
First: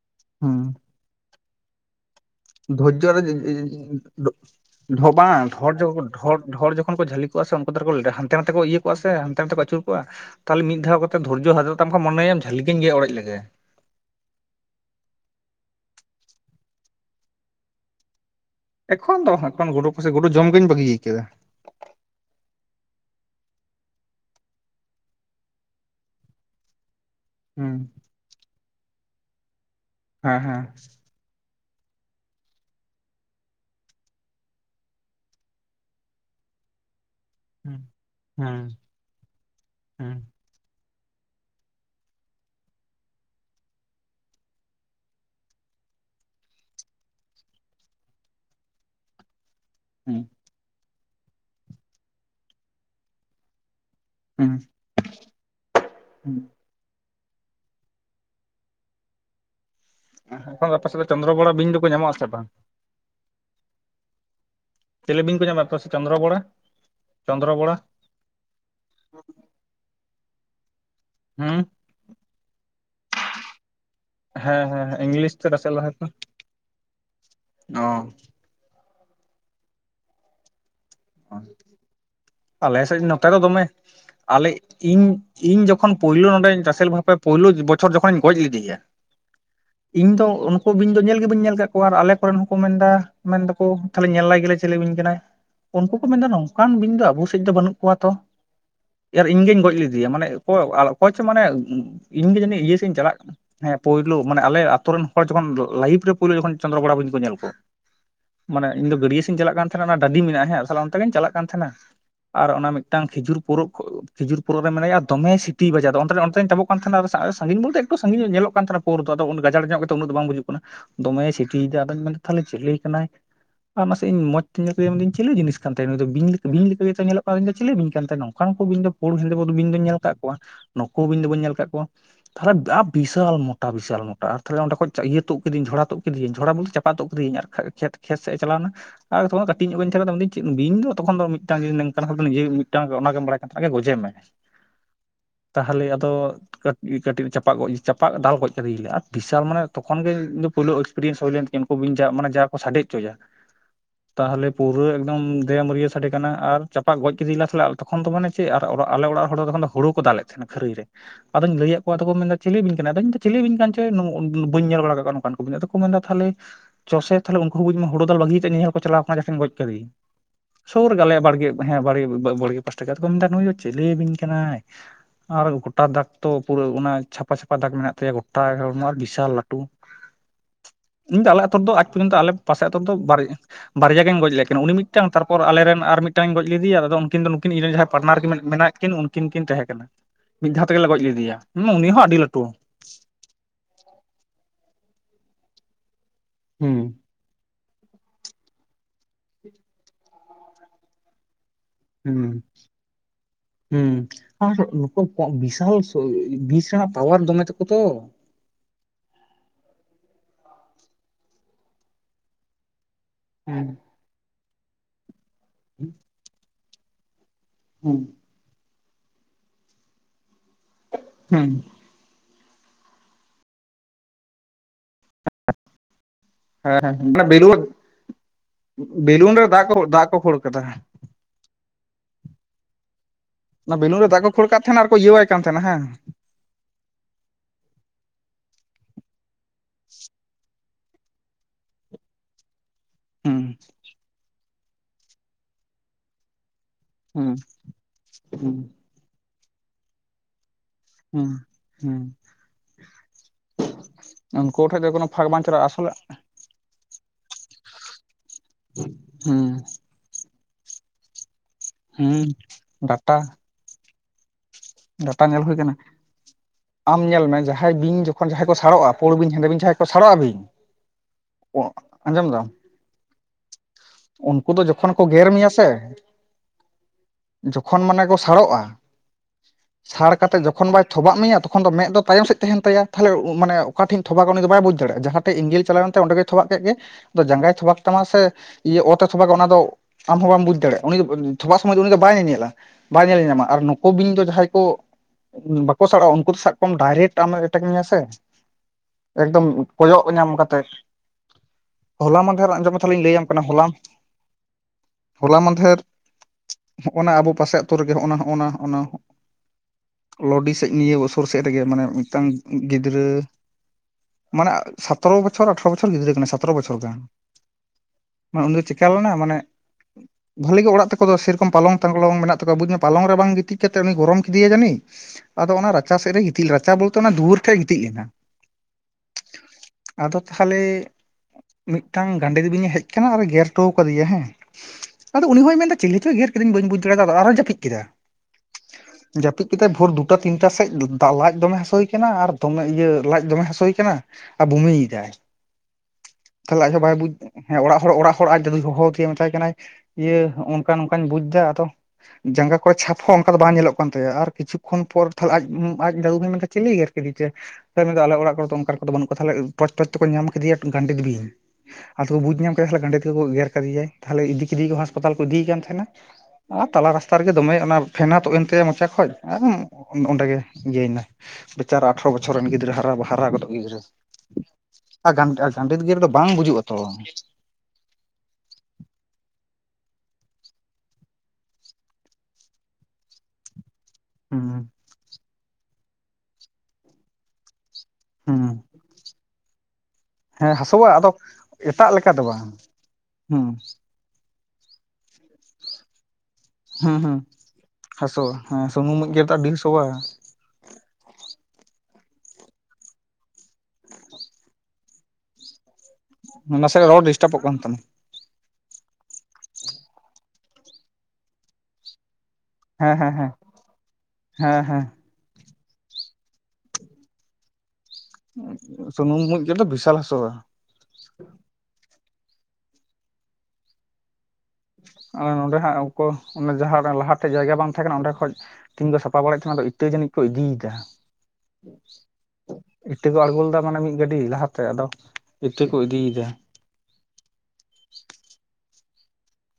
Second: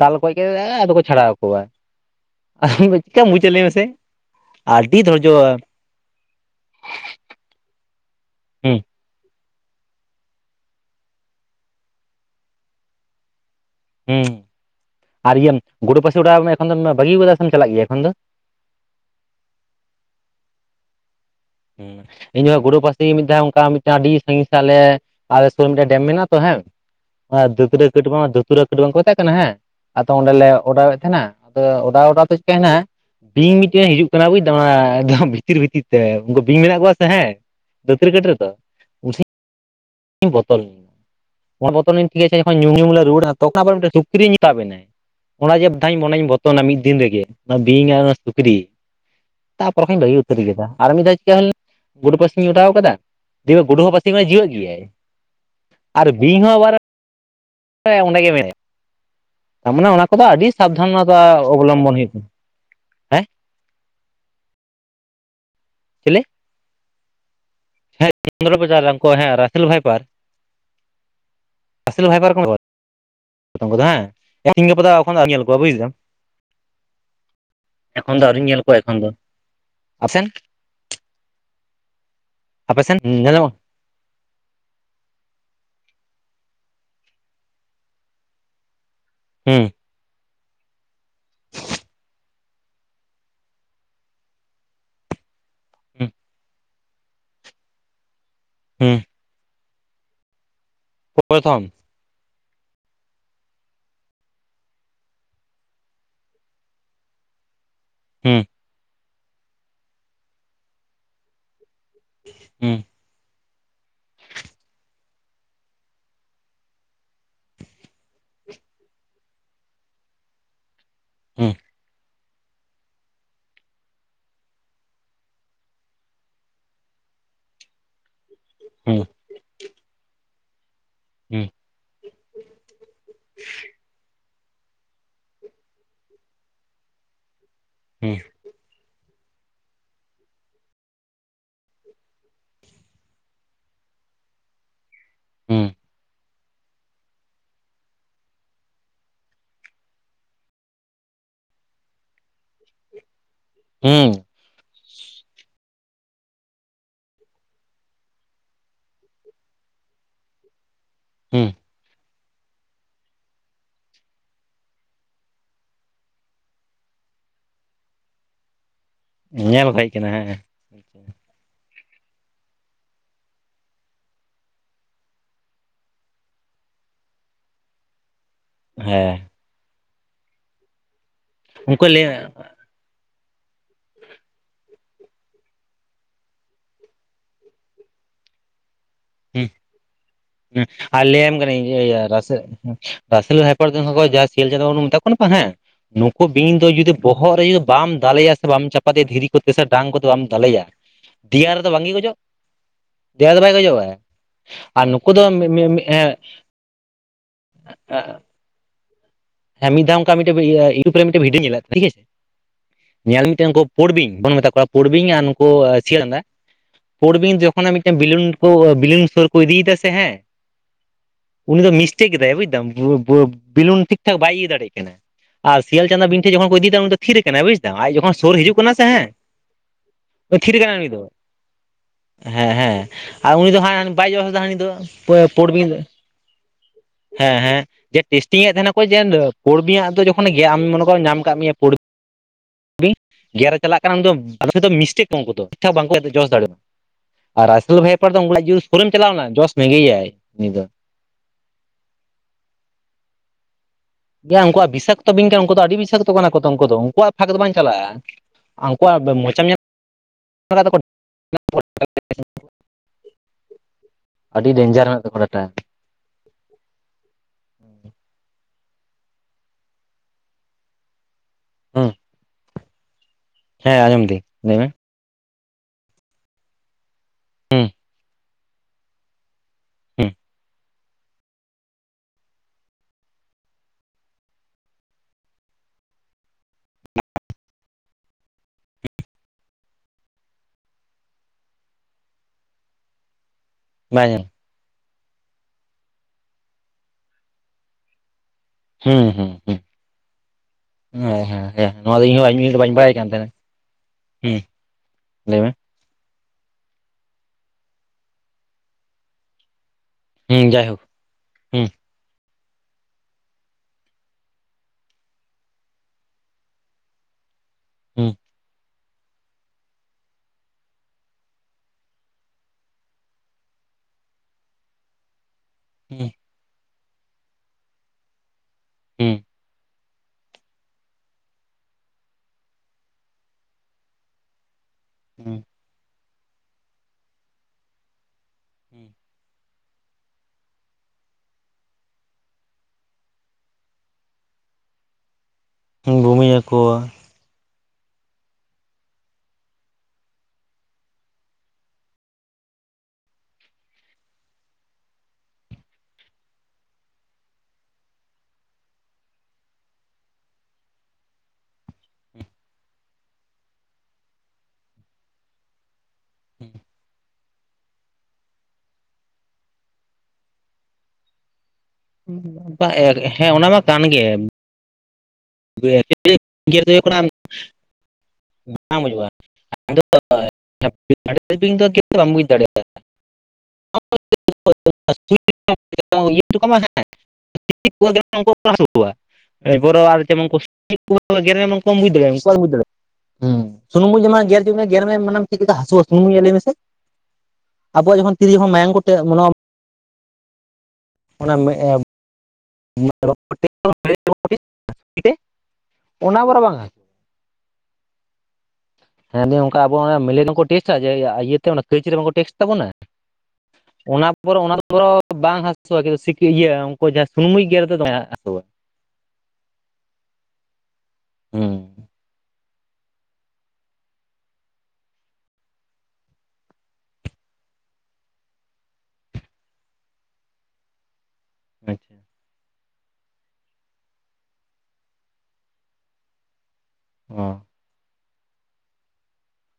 ᱫᱟᱞ ᱜᱚᱡ ᱠᱟᱛᱮ ᱦᱩᱸ ᱮᱻ ᱟᱫᱚ ᱠᱚ ᱪᱷᱟᱲᱟᱣ ᱠᱚᱣᱟ ᱾ ᱫᱷᱳᱨᱡᱚ ᱨᱮ <unintelligible> ᱟᱹᱰᱤ ᱰᱷᱚᱵᱟᱝ <unintelligible> ᱫᱷᱳᱨᱡᱚ ᱰᱷᱚᱲ ᱰᱷᱚᱲ ᱡᱚᱠᱷᱚᱱ ᱠᱚ ᱡᱟᱹᱞᱤ ᱠᱚᱜ-ᱟ ᱥᱮ ᱩᱱᱠᱩ ᱛᱚ ᱟᱨᱚ ᱠᱚ ᱦᱟᱱᱛᱮ ᱱᱟᱛᱮ ᱠᱚ ᱦᱩᱸ ᱤᱭᱟᱹ ᱠᱚᱜᱼᱟ ᱥᱮ ᱦᱟᱱᱛᱮ ᱱᱟᱛᱮ ᱠᱚ ᱟᱹᱪᱩᱨ ᱛᱟᱦᱚᱞᱮ ᱢᱤᱫ ᱫᱷᱟᱣ ᱠᱟᱛᱮ ᱫᱷᱳᱨᱡᱚ ᱦᱟᱫᱮᱨᱚᱜ ᱛᱟᱢ ᱠᱷᱟᱱ ᱢᱚᱱᱮᱭᱟᱢ ᱡᱷᱟᱹᱞᱤ ᱜᱤᱧ ᱜᱮᱫ ᱚᱲᱮᱡ ᱞᱮᱜᱮ ᱾ ᱦᱩᱸ ᱾ ᱟᱨ ᱤᱭᱟᱹ ᱜᱩᱰᱩ ᱯᱟᱹᱥᱤ ᱚᱰᱟᱣ ᱮᱢ ᱮᱠᱷᱚᱱ ᱫᱚᱢ ᱵᱟᱹᱜᱤ ᱟᱠᱟᱫᱟ ᱥᱮᱢ ᱪᱟᱞᱟᱜ ᱜᱮᱭᱟ ᱮᱠᱷᱚᱱ ᱫᱚ? ᱮᱠᱷᱚᱱ ᱫᱚ ᱮᱠᱷᱚᱱ ᱜᱩᱰᱩ ᱯᱟᱹᱥᱤ, ᱜᱩᱰᱩ ᱡᱚᱢ ᱜᱤᱧ ᱵᱟᱹᱜᱤ ᱟᱠᱟᱫᱟ ᱾ ᱦᱩᱸ, ᱤᱧ ᱦᱚᱸ ᱜᱩᱰᱩ ᱯᱟᱹᱥᱤ ᱢᱤᱫ ᱫᱷᱟᱣ ᱚᱱᱠᱟ ᱢᱤᱫᱴᱟᱝ ᱟᱹᱰᱤ ᱥᱟᱺᱜᱤᱧ ᱥᱮ ᱟᱞᱮ ᱟᱞᱮ ᱥᱩᱨ ᱨᱮ ᱢᱤᱫᱴᱮᱱ ᱰᱮᱢ ᱢᱮᱱᱟᱜ ᱛᱚ ᱦᱮᱸ ᱚᱱᱟ ᱦᱩᱸ ᱫᱟᱹᱛᱨᱟᱹ ᱠᱟᱹᱴ ᱵᱟᱝ ᱫᱟᱹᱛᱨᱟᱹ ᱠᱟᱹᱴ ᱵᱟᱝ ᱠᱚ ᱢᱮᱛᱟᱜ ᱠᱟᱱᱟ ᱦᱮᱸ ᱟᱫᱚ ᱦᱮᱸ ᱚᱸᱰᱮᱞᱮ ᱦᱮᱸ ᱚᱰᱟᱣᱮᱫ ᱛᱟᱦᱮᱸᱱᱟ, ᱟᱫᱚ ᱚᱰᱟᱣ ᱚᱰᱟᱣ ᱛᱮ ᱪᱮᱠᱟᱭᱮᱱᱟ, ᱵᱤᱧ ᱢᱤᱫᱴᱟᱹᱜ ᱮ ᱦᱤᱡᱩᱜ ᱠᱟᱱᱟ ᱵᱩᱡ ᱫᱟᱢ ᱟᱸᱻ ᱮᱠᱫᱚᱢ ᱵᱷᱤᱛᱤᱨ ᱵᱷᱤᱛᱤᱨ ᱛᱮ ᱾ ᱠᱩ ᱵᱤᱧ ᱢᱮᱱᱟᱜ ᱠᱚᱣᱟ ᱥᱮ ᱦᱮᱸ ᱫᱟᱹᱛᱨᱟᱹ ᱜᱟᱹᱴ ᱨᱮᱫᱚ ᱦᱩᱸ <unintelligible> ᱦᱩᱸ ᱵᱚᱛᱚᱞ, ᱯᱚᱱᱚ ᱛᱚ ᱱᱤᱧ ᱠᱤ ᱟᱪᱷᱮ ᱮᱠᱷᱚᱱ ᱧᱩᱢ ᱧᱩᱢ ᱞᱮ ᱨᱩᱣᱟᱹᱲ ᱦᱟ ᱛᱚ ᱚᱠᱟ ᱵᱳᱨᱮ ᱢᱤᱫᱴᱮᱱ ᱥᱩᱠ ᱠᱤᱨᱤᱧ ᱠᱟᱜ ᱵᱤᱱᱟᱭ? ᱚᱱᱟ ᱡᱮ ᱢᱤᱫ ᱫᱷᱟᱣ ᱢᱚᱱᱮᱧ ᱵᱚᱛᱚᱱᱟ ᱢᱤᱫ ᱫᱤᱱ ᱨᱮᱜᱮ, ᱚᱱᱟ ᱵᱤᱧ ᱟᱨ ᱚᱱᱟ ᱥᱩᱛᱨᱤ᱾ ᱛᱟᱯᱚᱨᱮ ᱠᱷᱚᱱ ᱤᱧ ᱵᱟᱹᱜᱤ ᱦᱩᱸ ᱩᱛᱟᱹᱨ ᱠᱮᱫᱟ ᱟᱨ ᱢᱤᱫ ᱫᱷᱟᱣ ᱪᱤᱠᱟᱹ ᱦᱩᱭ ᱞᱮᱱᱟ, ᱜᱩᱰᱩ ᱯᱟᱹᱥᱤᱧ ᱚᱰᱟᱣ ᱟᱠᱟᱫᱟ ᱫᱤᱣ ᱜᱩᱰᱩ ᱦᱚᱸ ᱯᱟᱹᱥᱤ ᱣᱟᱹ ᱡᱤᱣᱟᱜ ᱦᱩᱸ ᱜᱮᱭᱟᱭ ᱟᱨ ᱦᱩᱸ ᱵᱤᱝ ᱦᱚᱸ ᱟᱣᱟᱫ ᱦᱮ ᱚᱸᱰᱮ ᱜᱮ ᱢᱮᱱᱟᱭ, ᱛᱟ ᱢᱟᱱᱮ ᱚᱱᱟ ᱠᱚᱫᱚ ᱟᱹᱰᱤ ᱮᱠᱷᱚᱱ ᱟᱯᱮ ᱥᱟᱵᱫᱷᱟᱱ ᱥᱮᱫ ᱚᱱᱟ ᱫᱚ ᱪᱚᱱᱫᱨᱚ ᱵᱚᱲᱟ ᱵᱤᱧ ᱚᱵᱚᱞᱚᱢ ᱫᱚᱠᱚ ᱵᱚᱱ ᱧᱟᱢᱚᱜ ᱦᱩᱭᱩᱜ ᱟᱥᱮ ᱠᱟᱱᱟ᱾ ᱵᱟᱝ ᱦᱮᱸ ᱪᱤᱞᱮᱵᱤᱧ ᱯᱮ ᱧᱟᱢ ᱞᱮᱫ ᱠᱚᱣᱟ ᱥᱮ ᱪᱚᱸᱫᱽᱨᱚ ᱪᱤᱞᱤ ᱵᱚᱲᱟ, ᱪᱚᱸᱫᱽᱨᱚ ᱵᱚᱲᱟ᱾ ᱦᱮᱸ ᱪᱚᱸᱫᱨᱚ <inaudible> ᱵᱟᱡᱟᱨ ᱦᱟᱢᱠᱳ ᱦᱮᱸ ᱨᱟᱠᱷᱮᱞ ᱵᱷᱟᱭ ᱯᱟᱨ᱾ ᱦᱩᱸ? ᱨᱟᱥᱮᱞ ᱵᱷᱟᱭᱯᱟᱨ ᱯᱟᱨ <unintelligible> ᱩᱱᱠᱩ ᱫᱚ ᱦᱮᱸ ᱾ ᱛᱮᱦᱮᱧ ᱦᱮᱸ ᱜᱟᱯᱟ ᱦᱮᱸ ᱫᱚ ᱚᱠᱷᱚᱱ ᱫᱚ ᱟᱹᱣᱨᱤᱧ ᱤᱝᱞᱤᱥ ᱧᱮᱞ ᱛᱮ ᱠᱚᱣᱟ ᱵᱩᱡᱽ ᱨᱟᱥᱮᱞ ᱞᱟᱦᱟ ᱫᱟᱢ, ᱠᱚ ᱮᱠᱷᱚᱱ ᱚ ᱫᱚ ᱟᱹᱣᱨᱤᱧ ᱧᱮᱞ ᱠᱚᱣᱟ ᱮᱠᱷᱚᱱ ᱫᱚ ᱟᱥᱮᱱ <unintelligible> ᱟᱞᱮ ᱟᱯᱮᱥᱮᱱ ᱥᱮᱫ ᱱᱚᱛᱮ ᱧᱮᱞ ᱫᱚ ᱧᱟᱢᱚᱜ ᱫᱚᱢᱮ ᱟᱞᱮ ᱤᱧ ᱤᱧ ᱡᱚᱠᱷᱚᱱ ᱯᱳᱭᱞᱩ ᱱᱚᱰᱮᱧ ᱪᱟᱥᱮᱞ ᱵᱷᱟᱯᱮ ᱯᱳᱭᱞᱩ ᱵᱚᱪᱷᱚᱨ ᱡᱚᱠᱷᱚᱱ ᱤᱧ ᱜᱚᱡ ᱞᱮᱫᱮᱭᱟ ᱦᱩᱸ? ᱤᱧ ᱫᱚ ᱩᱱᱠᱩ ᱵᱤᱧ ᱫᱚ ᱧᱮᱞ ᱜᱮ ᱵᱟᱹᱧ ᱧᱮᱞ ᱠᱟᱜ ᱠᱚᱣᱟ ᱟᱨ ᱟᱞᱮ ᱠᱚᱨᱮᱱ ᱦᱚᱸᱠᱚ ᱢᱮᱱ ᱮᱫᱟ ᱢᱮᱱᱫᱟᱠᱚ ᱛᱟᱦᱮᱞᱮ ᱧᱮᱞ ᱞᱟᱭ ᱜᱮᱞᱮ ᱪᱮᱞᱮ ᱵᱤᱧ ᱠᱟᱱᱟᱭ ᱩᱱᱠᱩ ᱠᱚ ᱦᱩᱸ ᱢᱮᱱ ᱫᱟ ᱱᱚᱝᱠᱟᱱ ᱵᱤᱧ ᱫᱚ ᱟᱵᱚ ᱥᱮᱫ ᱫᱚ ᱵᱟᱹᱱᱩᱜ ᱠᱚᱣᱟ ᱛᱚ ᱦᱩᱸᱦ ᱟᱨ ᱤᱧ ᱜᱤᱧ ᱜᱚᱡ ᱞᱮᱫᱮᱭᱟ ᱢᱟᱱᱮ ᱚᱠᱚ ᱣᱟ ᱚᱠᱚᱭ ᱪᱚ ᱢᱟᱱᱮ ᱩᱸ ᱯᱨᱚᱛᱷᱚᱢ ᱤᱧ ᱜᱮ ᱡᱟᱹᱱᱤᱡ ᱤᱭᱟᱹ ᱥᱮᱫ ᱤᱧ ᱪᱟᱞᱟᱜ ᱠᱟᱱᱟ᱾ ᱦᱮᱸ ᱯᱳᱭᱞᱳ ᱢᱟᱱᱮ ᱟᱞᱮ ᱟᱛᱩ ᱨᱮᱱ ᱦᱚᱲ ᱡᱮᱢᱚᱱ ᱞᱟᱭᱤᱵᱷ ᱨᱮ ᱯᱳᱭᱞᱳ ᱡᱚᱠᱷᱚᱱ ᱪᱚᱱᱫᱨᱚ ᱵᱚᱲᱟ ᱵᱤᱧ ᱠᱚ ᱧᱮᱞ ᱠᱚ, ᱦᱩᱸ, ᱢᱟᱱᱮ ᱤᱧ ᱫᱚ ᱜᱟᱹᱰᱭᱟᱹ ᱥᱮᱫ ᱤᱧ ᱪᱟᱞᱟᱜ ᱠᱟᱱ ᱛᱟᱦᱮᱸᱱᱟ ᱚᱱᱟ ᱰᱟᱹᱰᱤ ᱢᱮᱱᱟᱜᱼᱟ ᱦᱮᱸ, ᱥᱟᱞᱟ ᱚᱱᱛᱮ ᱜᱤᱧ ᱪᱟᱞᱟᱜ ᱠᱟᱱ ᱛᱟᱦᱮᱸᱱᱟ ᱟᱨ ᱚᱱᱟ ᱦᱩᱸ ᱢᱤᱫ- ᱴᱟᱝ ᱠᱷᱤᱡᱩᱨ ᱯᱳᱨᱚᱠᱷᱚ ᱠᱷᱮᱡᱩᱨ ᱯᱳᱨᱚᱵᱽ ᱮ ᱢᱤᱱᱟᱹᱧᱟ ᱟᱨ ᱫᱚᱢᱮ ᱥᱤᱴᱤ ᱵᱟᱡᱟᱣ ᱮᱫᱟ ᱚᱱᱛᱮᱨᱮ ᱚᱱᱛᱮᱧ ᱛᱟᱵᱚᱜ ᱠᱟᱱ ᱛᱟᱦᱮᱸᱱᱟ ᱥᱟ ᱥᱟᱺᱜᱤᱧ ᱵᱚᱞᱛᱮ ᱩᱱ ᱫᱚ ᱥᱟᱺᱜᱤᱧᱚᱜ ᱧᱮᱞᱚᱜ ᱠᱟᱱ ᱛᱟᱦᱮᱸᱱᱟ ᱯᱩᱨ ᱫᱚ, ᱟᱫᱚ ᱩᱱ ᱜᱟᱡᱟᱲ ᱧᱚᱜ ᱜᱮᱛᱮ ᱩᱱᱟᱹᱜ ᱫᱚ ᱵᱟᱝ ᱵᱩᱡᱩᱜ ᱠᱟᱱᱟ ᱾ ᱫᱚᱢᱮ ᱦᱩᱸ ᱥᱤᱴᱤᱭᱮᱫᱟ ᱟᱫᱚᱧ ᱢᱮᱱᱫᱟ ᱛᱟᱦᱮᱞᱮ ᱪᱮᱞᱤ ᱠᱟᱱᱟᱭ ᱟᱨ ᱱᱟᱥᱮ ᱤᱧ ᱢᱚᱸᱡᱽ ᱛᱮᱧ ᱧᱮᱞ ᱠᱮᱫᱮᱭᱟ ᱢᱮᱱ ᱫᱤᱧ ᱪᱤᱞᱤ ᱡᱤᱱᱤᱥ ᱠᱟᱱ ᱛᱮᱭ ᱱᱩᱭ ᱫᱚ ᱵᱤᱧ ᱞᱮᱠᱟ ᱵᱤᱧ ᱞᱮᱠᱟ ᱜᱮᱛᱚ ᱧᱮᱞᱚᱜ ᱠᱟᱱ ᱫᱚ ᱪᱤᱞᱮ ᱵᱤᱧ ᱠᱟᱱᱛᱮ ᱱᱚᱝ ᱚᱱᱠᱟᱱ ᱠᱚ ᱵᱤᱧ ᱫᱚ ᱦᱩᱸ ᱯᱩᱲ ᱦᱮᱸᱫᱮ ᱠᱚ ᱵᱤᱧ ᱫᱚᱧ ᱧᱮᱞ ᱟᱠᱟᱜ ᱠᱚᱣᱟ ᱱᱳᱠᱩ ᱵᱤᱧ ᱫᱚ ᱵᱟᱹᱧ ᱦᱩᱸ ᱧᱮᱞ ᱠᱟᱜ ᱠᱚᱣᱟ? ᱛᱟᱦᱚᱞᱮ ᱟ ᱵᱤᱥᱟᱞ ᱢᱚᱴᱟ ᱵᱤᱥᱟᱞ ᱢᱚᱴᱟ ᱟᱨ ᱛᱟᱦᱚᱞᱮ ᱚᱸᱰᱮ ᱠᱷᱚᱡ ᱤᱭᱟᱹ ᱛᱩᱫ ᱠᱤᱫᱤᱭᱟᱹᱧ ᱡᱷᱚᱲᱟ ᱛᱩᱫ ᱠᱤᱫᱤᱭᱟᱹᱧ ᱡᱷᱚᱲᱟ ᱵᱚᱞᱛᱮ ᱪᱟᱯ ᱪᱟᱯᱟᱜ ᱛᱩᱜ ᱠᱮᱫᱮᱭᱟᱹᱧ ᱟᱨ ᱠᱷᱮᱛ ᱦᱩᱸ ᱠᱷᱮᱥ ᱥᱮᱜ ᱮ ᱪᱟᱞᱟᱣᱮᱱᱟ ᱟᱨ ᱛᱚᱠᱷᱚᱱ ᱠᱟᱹᱴᱤᱡ ᱧᱚᱜ ᱜᱤᱧ <unintelligible> ᱢᱮᱱ ᱫᱟᱹᱧ ᱪᱮᱫ ᱵᱤᱧ ᱫᱚ ᱛᱚᱠᱷᱚᱱ ᱫᱚ ᱢᱤᱫᱴᱟᱝ ᱜᱮ ᱱᱮᱝᱠᱟᱱ ᱦᱚᱲ ᱫᱚ ᱱᱤᱡᱮ ᱜᱮ ᱢᱤᱫᱴᱟᱝ ᱚᱱᱟᱜᱮᱢ ᱵᱟᱲᱟᱭ ᱠᱟᱱ ᱛᱟᱦᱮᱸᱫᱼᱟ ᱜᱚᱡᱮ ᱢᱮ᱾ ᱛᱟᱦᱮᱞᱮ ᱟᱫᱚ ᱠᱟᱹᱴ- ᱠᱟᱹᱴᱤᱡ ᱪᱟᱯᱟᱜ ᱜᱚᱡ ᱪᱟᱯᱟᱜ ᱫᱟᱞ ᱤ ᱤ ᱠᱟᱹᱴᱤᱜ ᱮ ᱪᱟᱯᱟᱜ ᱜᱚᱡ ᱪᱟᱯᱟᱜ ᱫᱟᱞ ᱜᱚᱡ ᱠᱟᱫᱮᱭᱟᱞᱮ ᱞᱮ ᱟᱨ ᱵᱤᱥᱟᱞ ᱢᱟᱱᱮ ᱛᱚᱠᱷᱚᱱ ᱜᱮ ᱤᱧ ᱯᱩᱭᱞᱩ ᱤᱥᱯᱨᱤᱭᱮᱱᱥ ᱦᱩᱭ ᱞᱮᱱ ᱛᱤᱧᱟᱹ ᱱᱩᱠ- ᱩᱝᱠᱩ ᱵᱤᱧ ᱡᱟᱜ ᱢᱟᱱᱮ ᱡᱟ ᱠᱚ ᱥᱟᱰᱮ ᱚᱪᱚᱭᱟ ᱦᱩᱸ ᱛᱟᱦᱮᱞᱮᱵ ᱯᱩᱨᱟᱹ ᱮᱠᱫᱚᱢ ᱫᱮᱢᱟᱹᱨᱤᱭᱟᱹ ᱥᱟᱰᱮ ᱠᱟᱱᱟ ᱟᱨ ᱪᱟᱯᱟᱜ ᱜᱚᱡ ᱠᱮᱫᱮ ᱭᱟᱞᱮ ᱥᱟᱞᱟᱜ ᱛᱚᱠᱷᱚᱱ ᱫᱚ ᱢᱟᱱᱮ ᱪᱮᱫ ᱟᱨ ᱚᱨᱼᱟᱜ ᱟᱞᱮ ᱚᱲᱟᱜ ᱦᱚᱲ ᱫᱚ ᱛᱚᱠᱷᱚᱱ ᱫᱚ ᱦᱩᱲᱩ ᱠᱚ ᱫᱟᱞᱮᱫ ᱛᱟᱦᱮᱸᱱᱟ ᱠᱷᱟᱹᱨᱟᱹᱭ ᱨᱮ ᱦᱩᱸ ᱟᱫᱚᱧ ᱞᱟᱹᱭ ᱟᱫ ᱠᱚᱣᱟ, ᱟᱫᱚ ᱠᱚ ᱢᱮᱱ ᱫᱟ ᱪᱤᱞᱤ ᱵᱤᱧ ᱠᱟᱱᱟᱭ? ᱟᱫᱚᱧ ᱢᱮᱱ ᱫᱟ ᱪᱤᱞᱤ ᱵᱤᱧ ᱠᱟᱱ ᱪᱚᱭ, ᱱᱩᱻᱜ ᱵᱟᱹᱧ ᱧᱮᱞ ᱵᱟᱲᱟ ᱠᱟᱜ ᱠᱚᱣᱟ ᱱᱚᱸᱠᱚᱱ ᱠᱳᱫᱚ, ᱟᱫᱚ ᱢᱮᱱ ᱫᱟ ᱠᱚ ᱛᱟᱦᱮᱞᱮ ᱪᱚᱥᱮ ᱛᱟᱦᱮᱞᱮ ᱩᱱᱠᱩ ᱦᱚᱸ ᱵᱩᱡᱽ ᱢᱮ ᱦᱩᱲᱩ ᱫᱟᱞ ᱵᱟᱹᱜᱤ ᱭᱟᱛᱮᱫ ᱧᱮᱧᱮᱞ ᱠᱚ ᱪᱟᱞᱟᱣ ᱠᱟᱱᱟ ᱡᱟᱥᱮᱱ ᱜᱚᱡ᱾ ᱧᱮᱞ ᱠᱟᱫᱮᱭᱟ ᱦᱩᱭ ᱠᱟᱱᱟ, ᱦᱮᱸ ᱦᱮᱸ᱾ ᱥᱩᱨ ᱜᱮᱭᱟ ᱟᱞᱮᱭᱟᱜ ᱵᱟᱲᱜᱮᱵ ᱦᱮᱸ ᱵᱟᱲᱜᱮ ᱵᱟᱜ ᱵᱟ ᱵᱟᱲᱜᱮ ᱯᱟᱥᱴᱟ ᱜᱮ ᱟᱫᱚ ᱠᱚ ᱢᱮᱱ ᱮᱫᱟ ᱱᱩᱭ ᱫᱚ ᱪᱮᱞᱤ ᱵᱤᱧ ᱠᱟᱱᱟᱭ? ᱟᱨ ᱜᱚᱴᱟ ᱫᱟᱜᱽ ᱛᱚ ᱯᱩᱨᱟᱹ ᱚᱱᱟ ᱪᱷᱟᱯᱟ ᱪᱷᱟᱯᱟ ᱫᱟᱜᱽ ᱢᱮᱱᱟᱜ ᱛᱟᱭᱟ ᱜᱚ- ᱛᱟᱜᱽ ᱦᱚᱲᱢᱚ ᱟᱨ ᱦᱮᱸ ᱵᱤᱥᱟᱞ ᱞᱟᱹᱴᱩ ᱤᱧ ᱫᱚ ᱟᱞᱮ ᱟᱹᱛᱩ ᱨᱮ ᱫᱚ ᱟᱡ ᱩᱱᱠᱩ ᱞᱟᱹᱭ ᱯᱚᱨᱡᱚᱱᱛᱚ ᱟᱞᱮ ᱦᱩᱸ ᱯᱟᱥ ᱟ ᱛᱚ ᱫᱚ ᱵᱟᱨ ᱮᱸ ᱵᱟᱨᱭᱟ ᱜᱮᱧ ᱜᱚᱡ ᱞᱮᱜ ᱩᱱᱤ ᱢᱤᱫᱴᱟᱝ ᱛᱟᱯᱚᱨ ᱟᱞᱮ ᱨᱮᱱ ᱟᱨ ᱢᱤᱫᱴᱟᱝ ᱤᱧ ᱜᱚᱡ ᱞᱤᱫᱤᱭᱟ ᱟᱫᱚ ᱩᱱᱠᱤᱱ ᱫᱚ ᱱᱩᱠᱤᱱ ᱤᱧ ᱨᱮᱱ ᱡᱟᱦᱟᱸᱭ ᱯᱟᱴᱱᱟᱨ ᱠᱤᱱ ᱢᱮᱱᱟᱜ ᱠᱤᱱ ᱩᱱ ᱩᱱᱠᱤᱱ ᱠᱤᱱ ᱛᱟᱦᱮᱸ ᱠᱟᱱᱟ ᱢᱤᱫ ᱫᱷᱟᱣ ᱦᱩᱸ ᱛᱮᱜᱮᱞᱮ ᱜᱚᱡ ᱟᱨ ᱞᱟᱹᱭᱟᱢ ᱞᱤᱫᱤᱭᱟ ᱠᱟᱹᱱᱟᱹᱧ ᱦᱩᱸ ᱩᱱᱤ ᱤᱭᱟᱹ ᱦᱚᱸ ᱟᱹᱰᱤ ᱨᱟᱥᱮᱞ ᱞᱟᱹᱴᱩ᱾ ᱨᱟᱥᱮᱞ ᱦᱟᱭᱯᱚᱴ ᱡᱟᱦᱟᱸ <unintelligible> ᱪᱟᱸᱚᱱ <unintelligible> ᱢᱮᱛᱟ ᱠᱚ ᱠᱟᱱᱟ ᱵᱟᱝ ᱦᱮᱸ ᱱᱩᱠᱩ ᱵᱤᱧ ᱫᱚ ᱦᱩᱸ ᱡᱩᱫᱤ ᱵᱚᱦᱚᱜ ᱨᱮ ᱡᱩᱫᱤ ᱵᱟᱢ ᱫᱟᱞᱮᱭᱟ ᱥᱮ ᱵᱟᱢ ᱪᱟᱯᱟᱫᱮᱭᱟ ᱫᱷᱤᱨᱤ ᱠᱚᱛᱮ ᱥᱮ ᱰᱟᱝ ᱠᱚᱛᱮ ᱵᱟᱢ ᱫᱟᱞᱮᱭᱟ ᱫᱮᱭᱟ ᱨᱮᱫᱚ ᱵᱟᱝᱜᱮ ᱜᱚᱡᱚᱜ ᱦᱩᱸ ᱫᱮᱭᱟ ᱨᱮᱫᱚ ᱵᱟᱭ ᱜᱚᱡᱚᱜᱼᱟᱭ᱾ ᱦᱩᱸ ᱟᱨ ᱱᱩᱠᱩ ᱴᱟᱜ ᱵᱤᱥᱟᱞ ᱥᱮ ᱵᱤᱥᱟᱜ ᱯᱟᱣᱟᱨ ᱫᱚᱢᱮ ᱛᱟᱠᱚ ᱛᱚ ᱦᱮᱸ ᱢᱤᱫ ᱫᱷᱟᱣ ᱚᱝᱠᱟ ᱢᱤᱫᱴᱮᱜ ᱵᱤ ᱤᱭᱟᱹ ᱤᱩᱴᱩᱵᱽ ᱨᱮ ᱢᱤᱫᱴᱮᱜ ᱵᱷᱤᱰᱤᱭᱳ ᱧᱮᱞᱮᱫ ᱛᱟᱸᱦᱮ ᱴᱷᱤᱠ ᱟᱪᱮ ᱧᱮᱞ ᱢᱤᱫᱴᱮᱱ ᱦᱩᱸ ᱱᱩᱠᱩ ᱯᱩᱸᱰ ᱵᱤᱧ ᱵᱚᱱ ᱢᱮᱛᱟ ᱠᱚᱣᱟ ᱯᱩᱸᱰ ᱵᱤᱧᱟᱜ ᱟᱨ ᱱᱩᱠᱩ ᱥᱤᱭᱟᱹ ᱫᱟ ᱯᱩᱸᱰ ᱵᱤᱧ ᱡᱚᱠᱷᱚᱱ ᱦᱩᱸ ᱢᱤᱫᱴᱮᱱ ᱵᱤᱞᱩᱱ ᱠᱩ ᱵᱤᱞᱩᱱ ᱥᱩᱨ ᱠᱩ ᱤᱫᱤᱭᱮᱫᱟ ᱥᱮ ᱦᱮᱸ ᱦᱩᱸ ᱩᱱᱤ ᱫᱚ ᱢᱤᱥᱴᱮᱠ ᱮᱫᱟᱭ ᱵᱩᱡᱫᱟᱢ ᱵᱩ ᱵᱩ ᱵᱤᱞᱩᱱ ᱴᱷᱤᱠ ᱴᱷᱟᱠ ᱵᱟᱭ ᱤᱭᱟᱹ ᱫᱟᱲᱮᱜ ᱠᱟᱱᱟ᱾ ᱟᱨ ᱥᱤᱭᱟᱞ ᱪᱟᱸᱫᱟ ᱵᱤᱧ ᱴᱷᱮᱜ ᱡᱚᱠᱷᱚᱱ ᱠᱚ ᱤᱫᱤᱭ ᱦᱮᱸ ᱫᱟ ᱩᱱ ᱦᱮᱸ ᱫᱚ ᱛᱷᱤᱨ ᱠᱟᱱᱟᱭ ᱵᱩᱡᱽ ᱵᱮᱞᱩᱱ ᱫᱟᱢ ᱟᱡ ᱡᱚᱠᱷᱚᱱ ᱥᱩᱨ ᱦᱤᱡᱩᱜ ᱠᱟᱱᱟ ᱥᱮ ᱵᱮᱞᱩᱱ ᱨᱮ ᱫᱟᱜ ᱠᱚ ᱫᱟᱜ ᱠᱚ ᱠᱷᱳᱲ ᱦᱮᱸ ᱛᱷᱤᱨ ᱠᱟᱫᱟ ᱠᱟᱱᱟᱭ ᱱᱩᱭ ᱫᱚ ᱦᱮᱸ ᱦᱮᱸ ᱟᱨ ᱩᱱᱤ ᱫᱚ ᱚᱱᱟ ᱦᱟᱸᱜ ᱵᱮᱞᱩᱱ ᱵᱟᱭ ᱨᱮ ᱫᱟᱜ ᱡᱚᱥ ᱠᱚ ᱮᱫᱟ ᱠᱷᱳᱲ ᱦᱟᱹᱱᱤ ᱠᱟᱜ ᱫᱚ ᱛᱟᱦᱮᱱᱟ ᱟᱨᱠᱚ ᱯᱩ ᱤᱭᱟᱹᱣᱟᱭ ᱠᱟᱱ ᱯᱩᱸᱰ ᱛᱟᱦᱮᱱᱟ ᱵᱤᱧ ᱫᱚ ᱦᱮᱸ ᱦᱮᱸ ᱦᱮᱸ ᱡᱮ ᱴᱮᱥᱴᱤᱝ ᱮᱫ ᱛᱟᱦᱮᱱᱟᱠᱚ ᱡᱮ ᱟᱹ ᱯᱩᱸᱰ ᱵᱤᱧᱭᱟᱜ ᱫᱚ ᱡᱠᱷᱚᱱ ᱜᱮ ᱟᱢ ᱢᱚᱱᱮ ᱠᱚᱢ ᱧᱟᱢ ᱠᱟᱫ ᱢᱮᱭᱟ ᱯᱩᱰ ᱜᱤ ᱦᱩᱸ ᱜᱮ ᱟᱨᱮ ᱪᱟᱞᱟᱜ ᱠᱟᱱᱟ ᱩᱱ ᱫᱚ ᱟᱞᱮᱥᱮᱫ ᱫᱚ ᱢᱤᱥᱴᱮᱠ ᱠᱚ ᱩᱱᱠᱩ ᱫᱚ ᱮᱷᱟ <unintelligible> ᱵᱟᱝᱠᱚ ᱡᱚᱥ ᱫᱟᱲᱮᱭᱟᱜ ᱦᱩᱸ ᱟᱨᱟᱭᱥᱮᱞ ᱵᱷᱮᱯᱟᱨ ᱫᱚ ᱩᱱᱠᱩᱣᱟᱜ ᱡᱩᱥ ᱯᱚᱨᱮᱢ ᱪᱟᱞᱟᱣ ᱱᱟᱭ ᱡᱚᱥ ᱢᱮ ᱜᱮᱭᱟᱭ ᱩᱱᱤ ᱫᱚ ᱦᱩᱸ ᱦᱩᱸ ᱜᱮᱭᱟ ᱩᱱᱠᱩ ᱩᱱᱠᱩᱣᱟᱜ ᱴᱷᱮᱡ ᱫᱚ ᱠᱳᱱᱳ ᱵᱤᱥᱟᱠᱛᱚ ᱯᱷᱟᱸᱠ ᱵᱤᱧ ᱠᱟᱱᱟ ᱵᱟᱝ ᱩᱱᱠᱩ ᱫᱚ ᱪᱟᱞᱟᱜᱼᱟ ᱟᱹᱰᱤ ᱟᱥᱚᱞᱮ ᱵᱤᱥᱟᱠᱛᱚ ᱠᱟᱱᱟ ᱠᱚ ᱛᱚ ᱩᱱᱠᱩ ᱫᱚ ᱩᱱᱠᱩᱣᱟᱜ ᱯᱷᱟᱸᱠ ᱫᱚ ᱵᱟᱝ ᱪᱟᱞᱟᱜᱼᱟ᱾ ᱟᱸ ᱩᱝᱠᱩᱣᱟᱜ ᱵᱮ ᱢᱚᱪᱟᱢ ᱧᱮᱞ ᱦᱩᱸ ᱦᱩᱸ ᱰᱟᱴᱟ ᱟᱹᱰᱤ ᱰᱮᱧᱡᱟᱨ ᱢᱮᱱᱟᱜ ᱰᱟᱴᱟ ᱛᱟᱠᱚᱣᱟ ᱧᱮᱞ ᱦᱩᱭ ᱠᱟᱱᱟ᱾ ᱟᱢ ᱧᱮᱞ ᱢᱮ ᱡᱟᱦᱟᱸᱭ ᱵᱤᱱ ᱡᱚᱠᱷᱚᱱ ᱡᱟᱦᱟᱸᱭ ᱠᱚ ᱥᱟᱲᱚᱜ-ᱟ ᱯᱩᱲ ᱵᱤᱧ ᱦᱮᱸᱫᱮ ᱵᱤᱧ ᱡᱟᱦᱟᱸᱭ ᱠᱚ ᱥᱟᱲᱚᱜ-ᱟ ᱵᱤᱧ ᱚᱸᱜ ᱦᱩᱸ ᱟᱸᱡᱚᱢ ᱫᱟᱢ ᱦᱮᱸ ᱟᱸᱡᱚᱢ ᱫᱤᱧ ᱩᱱᱠᱩ ᱞᱟᱹᱭ ᱫᱚ ᱢᱮ ᱡᱚ ᱠᱷᱚᱱ ᱠᱚ ᱜᱮᱨ ᱢᱮᱭᱟ ᱥᱮ ᱦᱩᱸ ᱡᱚᱠᱷᱚᱱ ᱢᱟᱱᱮ ᱠᱚ ᱥᱟᱲᱚᱜ-ᱟ ᱦᱩᱸ ᱥᱟᱲ ᱠᱟᱛᱮ ᱡᱚᱠᱷᱚᱱ ᱵᱟᱭ ᱛᱷᱚᱵᱟᱜ ᱢᱮᱭᱟ ᱛᱚᱠᱷᱚᱱ ᱫᱚ ᱢᱮᱫ ᱫᱚ ᱛᱟᱭᱚᱢ ᱥᱮᱫ ᱛᱟᱦᱮᱱ ᱛᱟᱭᱟ ᱛᱟᱦᱚᱞᱮ ᱩᱸ ᱢᱟᱱᱮ ᱚᱠᱟᱴᱷᱮᱧ ᱛᱷᱚᱵᱟᱜᱮ ᱩᱱᱤ ᱫᱚ ᱵᱟᱭ ᱵᱩᱡᱽ ᱫᱟᱲᱮᱜ-ᱟ ᱡᱟᱦᱟᱸ ᱴᱮᱡ ᱮᱸᱜᱮᱞ ᱪᱞᱟᱣᱮᱱ ᱛᱟᱭᱟ ᱚᱸᱰᱮ ᱜᱮ ᱛᱷᱚᱵᱟᱜ ᱠᱮᱫ ᱜᱮ ᱟᱫᱚ ᱡᱟᱸᱜᱟᱭ ᱛᱷᱚᱵᱟᱜ ᱛᱟᱢᱟ ᱥᱮ ᱤᱭᱟᱹ ᱚᱛᱮ ᱛᱷᱚᱵᱟᱜᱟ ᱚᱱᱟ ᱫᱚ ᱟᱢᱦᱚᱸ ᱵᱟᱢ ᱵᱩᱡᱽ ᱫᱟᱲᱮᱭᱟᱜ-ᱟ ᱩᱱᱤ ᱫᱚ ᱛᱷᱚᱵᱟᱜ ᱥᱚᱢᱚᱭ ᱫᱚ ᱩᱱᱤ ᱫᱚ ᱵᱟᱭ ᱧᱮᱧᱮᱞᱟ ᱵᱟᱭ ᱧᱮᱞ ᱧᱟᱧᱟᱢᱟ ᱟᱨ ᱱᱩᱠ ᱱᱩᱠᱩ ᱵᱟᱭ ᱵᱤᱧ ᱫᱚ ᱟᱸᱡᱚᱢ ᱡᱟᱦᱟᱸᱭ ᱠᱚ ᱵᱟᱠᱚ ᱥᱟᱲᱚᱜ-ᱟ ᱩᱱᱠᱩ ᱫᱚ ᱥᱟᱵ ᱠᱟᱢ ᱰᱟᱭᱨᱮᱠᱴ ᱟᱢᱮ ᱮᱴᱮᱠ ᱢᱮᱭᱟ ᱥᱮ ᱦᱩᱸ ᱦᱩᱸ ᱮᱠᱫᱚᱢ ᱦᱩᱸ ᱠᱚᱭᱚᱜ ᱧᱟᱢ ᱠᱟᱛᱮᱫ ᱦᱮᱸ ᱦᱮᱸ ᱦᱮᱸ ᱱᱚᱣᱟ ᱫᱚ ᱦᱚᱞᱟ ᱤᱧᱦᱚᱸ ᱤᱧ ᱢᱟᱫᱷᱮᱨ ᱫᱚ ᱟᱸᱡᱚᱢ ᱵᱟᱹᱧ ᱢᱮ ᱵᱟᱲᱟᱭ ᱛᱟᱦᱚᱞᱮᱧ ᱠᱟᱱ ᱞᱟᱹᱭᱟᱢ ᱛᱟᱦᱮᱸᱱᱟ ᱠᱟᱱᱟ ᱦᱚᱞᱟᱢ ᱦᱩᱸ ᱦᱚᱞᱟ ᱞᱟᱹᱭ ᱢᱮ ᱢᱟᱫᱮᱨ ᱠᱷᱚᱱᱟᱜ ᱟᱵᱚ ᱯᱟᱥᱮ ᱟᱹᱛᱩ ᱨᱮᱜᱮ ᱦᱚᱸᱜᱼᱚ ᱱᱟ ᱦᱚᱸᱜᱼ ᱱᱟ ᱦᱩᱸ ᱞᱚᱰᱤ ᱥᱮᱫ ᱡᱟᱭᱦᱳᱠ ᱱᱤᱭᱟᱹ ᱵᱚᱪᱷᱚᱨ ᱥᱮᱫ ᱨᱮᱜᱮ ᱦᱩᱸ ᱢᱟᱱᱮ ᱢᱤᱫᱴᱟᱱ ᱜᱤᱫᱽᱨᱟᱹ ᱢᱟᱱᱮ ᱥᱟᱛᱮᱨᱚ ᱵᱚᱪᱷᱚᱨ ᱟᱴᱷᱨᱚ ᱵᱚᱪᱷᱚᱨ ᱜᱤᱫᱽᱨᱟᱹ ᱠᱟᱱᱟᱭ ᱥᱟᱛᱮᱨᱚ ᱵᱚᱪᱷᱚᱨ ᱜᱟᱱ ᱦᱩᱸ ᱢᱟᱱᱮ ᱩᱱ ᱫᱚ ᱠᱮᱞᱱᱟ ᱢᱟᱱᱮ ᱵᱷᱟᱹᱞᱤ ᱜᱮ ᱚᱲᱟᱜ ᱛᱟᱠᱚᱫᱚ ᱥᱮ ᱨᱚᱠᱚᱢ ᱯᱟᱞᱚᱝ ᱴᱟᱞᱚᱝ ᱢᱮᱱᱟᱜ ᱛᱟᱠᱚᱣᱟ ᱵᱩᱡᱽ ᱢᱮ ᱯᱟᱞᱚᱝ ᱨᱮ ᱵᱟᱝ ᱜᱤᱛᱤᱡ ᱠᱟᱛᱮ ᱩᱱᱤ ᱜᱚᱨᱚᱢ ᱠᱮᱫᱮᱟᱭ ᱡᱟᱹᱱᱤᱡ ᱟᱫᱚ ᱚᱱᱟ ᱨᱟᱪᱟ ᱦᱩᱸ ᱥᱮᱫ ᱨᱮ ᱜᱤᱛᱤᱡ ᱨᱟᱪᱟ ᱵᱚᱞᱛᱮ ᱚᱱᱟ ᱫᱩᱣᱟᱹᱨ ᱴᱷᱮᱱ ᱜᱤᱛᱤᱡ ᱮᱱᱟ ᱾ ᱦᱩᱸ ᱟᱫᱚ ᱛᱟᱦᱚᱞᱮ ᱢᱤᱫᱴᱟᱝ ᱜᱟᱸᱰᱮ ᱫᱤ ᱵᱤᱝ ᱦᱮᱡ ᱟᱠᱟᱱᱟ ᱟᱨ ᱜᱮᱨ ᱦᱚᱴᱚ ᱟᱠᱟᱫᱮᱭᱟ ᱦᱮᱸ ᱟᱫᱚ ᱦᱩᱸ ᱩᱱᱤ ᱦᱚᱭ ᱢᱮᱱ ᱮᱫᱟ ᱪᱤᱞᱤ ᱪᱚᱭ ᱜᱮᱨ ᱠᱮᱫᱟᱹᱧ ᱵᱟᱹᱧ ᱵᱩᱡᱽ ᱫᱟᱲᱮ ᱟᱫᱟ ᱟᱫᱚ ᱟᱨᱚ ᱡᱟᱹᱯᱤᱫ ᱠᱮᱫᱟ᱾ <inaudible> ᱡᱟᱹᱯᱤᱫ ᱠᱮᱫᱟᱭ ᱵᱷᱳᱨ ᱫᱩᱴᱟ ᱛᱤᱱᱴᱟ ᱥᱮᱫ ᱞᱟᱡ ᱫᱚᱢᱮ ᱦᱟᱹᱥᱩᱭ ᱠᱟᱱᱟ ᱟᱨ ᱫᱚᱢᱮ ᱤᱭᱟᱹ ᱞᱟᱡ ᱫᱚᱢᱮ ᱦᱟᱹᱥᱩᱭ ᱠᱟᱱᱟ ᱾ ᱟᱨ ᱵᱷᱩᱢᱤ ᱫᱟᱭ ᱦᱩᱸ ᱛᱟᱦᱚᱞᱮ ᱞᱟᱡ ᱦᱚᱸ ᱵᱩᱢᱤᱭᱟᱠᱚ ᱵᱷᱟᱭ ᱵᱩᱡ ᱦᱮᱸ ᱚᱲᱟᱜ ᱦᱚᱲ ᱚᱲᱟᱜ ᱦᱚᱲ ᱟᱡ ᱫᱟᱫᱩᱭ ᱦᱚᱦᱚ ᱟᱫᱮᱭᱟ ᱢᱮᱛᱟᱭ ᱠᱟᱱᱟᱭ ᱤᱭᱟᱹ ᱚᱱᱠᱟ ᱱᱚᱝᱠᱟᱧ ᱵᱩᱡ ᱮᱫᱟ ᱟᱫᱚ ᱡᱟᱸᱜᱟ ᱠᱚᱨᱮ ᱪᱷᱟᱯ ᱦᱚᱸ ᱚᱱᱠᱟ ᱫᱚ ᱵᱟᱝ ᱧᱮᱞᱚᱜ ᱠᱟᱱ ᱛᱟᱭᱟ ᱟᱨ ᱠᱤᱪᱷᱩ ᱠᱷᱚᱱ ᱯᱚᱨᱮ ᱟᱡ ᱫᱟᱫᱩ ᱫᱚ ᱢᱮᱱ ᱫᱟ ᱪᱤᱞᱤᱭ ᱜᱮᱨ ᱠᱤᱫᱤᱧ ᱪᱚᱭ ᱢᱮᱱ ᱫᱟ ᱟᱞᱮ ᱚᱲᱟᱜ ᱠᱚᱨᱮ ᱫᱚ ᱚᱱᱠᱟ ᱠᱚᱫᱚ ᱵᱟᱹᱱᱩᱜ ᱠᱚᱣᱟ ᱛᱟᱦᱚᱞᱮ ᱴᱚᱪ ᱴᱚᱪ ᱛᱮ ᱠᱚ ᱧᱟᱢ ᱠᱮᱫᱮᱭᱟ ᱜᱟᱱᱰᱮ ᱵᱤᱧ ᱾ ᱟᱫᱚ ᱵᱩᱡᱽ ᱧᱟᱢ ᱠᱮᱫᱟ ᱜᱟᱸᱰᱮ ᱛᱮᱠᱚ ᱜᱮᱨ ᱠᱮᱫᱮᱭᱟ ᱛᱟᱦᱚᱞᱮ ᱤᱫᱤ ᱠᱮᱫᱮ ᱠᱚ ᱦᱟᱥᱟᱛᱟᱞ ᱠᱚ ᱤᱫᱤᱭ ᱠᱟᱱ ᱛᱟᱦᱮᱸᱱᱟ ᱟᱨ ᱛᱟᱞᱟ ᱨᱟᱥᱛᱟ ᱨᱮᱜᱮ ᱫᱚᱢᱮ ᱚᱱᱟ ᱯᱷᱮᱱᱟ ᱛᱳᱜ ᱮᱱ ᱛᱮ ᱢᱚᱪᱟ ᱠᱷᱚᱡ ᱟᱨ ᱚᱸᱰᱮᱜᱮ ᱤᱭᱟᱹᱭᱱᱟ ᱾ ᱵᱮᱪᱟᱨᱟ ᱟᱴᱷᱨᱚ ᱵᱚᱪᱷᱚᱨ ᱨᱮᱱ ᱜᱤᱫᱽᱨᱟᱹ ᱦᱟᱨᱟ ᱦᱮᱸ ᱦᱟᱨᱟ ᱚᱱᱟ ᱜᱚᱫᱚᱜ ᱢᱟ ᱜᱤᱫᱽᱨᱟᱹ ᱠᱟᱱ ᱜᱮ ᱟᱨ ᱜᱟᱱ ᱜᱟᱱᱰᱮ ᱛᱮ ᱜᱮᱨ ᱫᱚ ᱵᱟᱝ ᱵᱩᱡᱩᱜ-ᱟ ᱜᱮᱨ ᱫᱚ ᱛᱚ ᱦᱩᱭᱩᱜ ᱾ ᱠᱟᱱᱟ ᱵᱟᱝ ᱵᱩᱡ-ᱟ ᱟᱫᱚ ᱫᱚ ᱪᱮᱫ ᱵᱟᱢ ᱵᱩᱡᱽ ᱫᱟᱲᱮᱭᱟᱜ-ᱟ ᱦᱩᱸ ᱦᱩᱸ <inaudible> <unintelligible> <unintelligible> <inaudible> ᱠᱚᱢ ᱵ ᱦᱮᱸ ᱦᱟᱹᱥᱩᱣᱟ ᱟᱫᱚ ᱫᱟᱲᱮᱭᱟᱜ ᱵ ᱮᱴᱟᱜ ᱞᱮᱠᱟ ᱫᱚ ᱵᱟᱝ ᱫᱟᱲᱮᱭᱟᱜᱼᱟ ᱦᱩᱸ <inaudible> ᱥᱩᱱᱢᱩᱢᱩᱪ ᱢᱟ ᱜᱮᱨ ᱠᱮᱜ ᱢᱮ ᱜᱮᱨ ᱢᱮᱟᱱᱢ ᱪᱮᱫ ᱞᱮᱠᱟ ᱦᱟᱹᱩ ᱦ ᱥᱩᱱᱩᱢ ᱢᱩᱪ ᱢᱮᱥᱮ <inaudible> ᱦᱩᱸ ᱦᱩᱸ ᱟᱵᱚᱣᱟᱜ ᱡᱚᱠᱷᱚᱱ ᱛᱤ ᱦᱟᱥᱩ-ᱟ ᱡᱚᱠᱷᱚᱱ ᱦᱮᱸ ᱢᱟᱭᱟᱝ ᱠᱚᱴᱮ ᱥᱩᱱᱩᱢ ᱢᱩᱡ ᱚᱱᱟ ᱜᱮᱨ ᱫᱚ ᱟᱰᱤ ᱦᱟᱥᱳ-ᱟ᱾ ᱚᱱᱟ <unintelligible> <unintelligible> ᱵᱟᱝ ᱦᱟᱹᱥᱩᱣᱟ ᱱᱟᱥᱮᱭᱟᱜ ᱨᱚᱲ ᱰᱤᱥᱴᱟᱵᱚᱜ ᱠᱟᱱ ᱛᱟᱢᱟ ᱾ ᱦᱮᱸ ᱱᱤᱭᱟᱹ ᱚᱱᱠᱟ ᱟᱵᱚ ᱚᱱᱟ ᱢᱮᱞᱮᱨᱤᱭᱟᱹ ᱠᱚ ᱴᱮᱥᱴ-ᱟ ᱡᱮ ᱤᱭᱟᱹ ᱛᱮ ᱚᱱᱟ ᱠᱟᱹᱡ ᱨᱮ ᱵᱟᱠᱚ ᱴᱮᱥᱴ-ᱟ᱾ ᱛᱟᱵᱚᱱᱟ ᱦᱮᱸ ᱦᱮᱸ ᱦᱮᱸ ᱚᱱᱟ ᱯᱚᱨ ᱟᱱᱟ ᱦᱮᱸ ᱯᱚᱨ ᱦᱮᱸ ᱵᱟᱝ ᱦᱟᱹᱥᱩᱣᱟ ᱠᱤᱱᱛᱩ ᱤᱭᱟᱹ ᱩᱱᱠᱩ ᱡᱟᱦᱟᱸ ᱥᱩᱱᱩᱢ ᱢᱩᱡ ᱜᱮᱨ ᱫᱚ ᱫᱚᱢᱮ - ᱥᱩᱱᱩᱢ ᱢᱩᱡ ᱜᱮᱨ ᱫᱚ ᱵᱤᱥᱟᱞ ᱦᱟᱹᱥᱩᱣᱟ ᱾ ᱦᱩᱸ ᱱᱚᱸᱰᱮ ᱦᱟᱸᱜ ᱩᱱᱠᱩ ᱡᱟᱦᱟᱸ ᱞᱟᱦᱟ ᱴᱷᱮᱡ ᱡᱟᱭᱜᱟ ᱵᱟᱝ ᱛᱟᱦᱮᱸ ᱠᱟᱱᱟ ᱚᱸᱰᱮ ᱠᱷᱚᱡ ᱛᱮᱦᱤᱧ ᱠᱚ ᱥᱟᱯᱷᱟ ᱵᱟᱲᱟᱭᱮᱫ ᱛᱟᱦᱮᱱᱟ ᱟᱫᱚ ᱤᱴᱟᱹ ᱡᱟᱹᱱᱤᱡ ᱠᱚ ᱤᱫᱤᱭᱮᱫᱟ ᱟᱪᱪᱷᱟ ᱾ ᱤᱴᱟᱹ ᱠᱚ ᱟᱬᱜᱳ ᱞᱮᱫᱟ ᱢᱟᱱᱮ ᱢᱤᱫ ᱜᱟᱹᱰᱤ ᱞᱟᱦᱟᱛᱮ ᱟᱫᱚ ᱤᱴᱟᱹ ᱠᱚ ᱤᱫᱤᱭᱮᱫᱟ ᱾ ᱦᱩᱸ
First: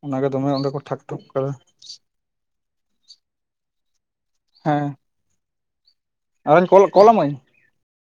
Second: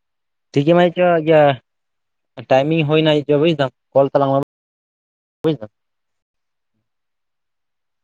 ᱚᱱᱟᱜᱮ ᱫᱚᱢᱮ ᱴᱷᱤᱠ ᱚᱸᱰᱮ ᱜᱮ ᱠᱚ ᱴᱷᱟᱠ ᱢᱮᱪᱚ ᱴᱷᱩᱠ ᱤᱭᱟᱹ ᱠᱟᱫᱟ ᱴᱟᱭᱤᱢᱤᱝ ᱦᱩᱭᱱᱟ ᱵᱩᱡᱫᱟᱢ ᱠᱚᱞ ᱛᱟᱞᱟᱝ ᱦᱮᱸ <unintelligible> ᱟᱨᱦᱚᱧ ᱠᱚᱞ ᱠᱚᱞ ᱟᱢᱟᱹᱧ?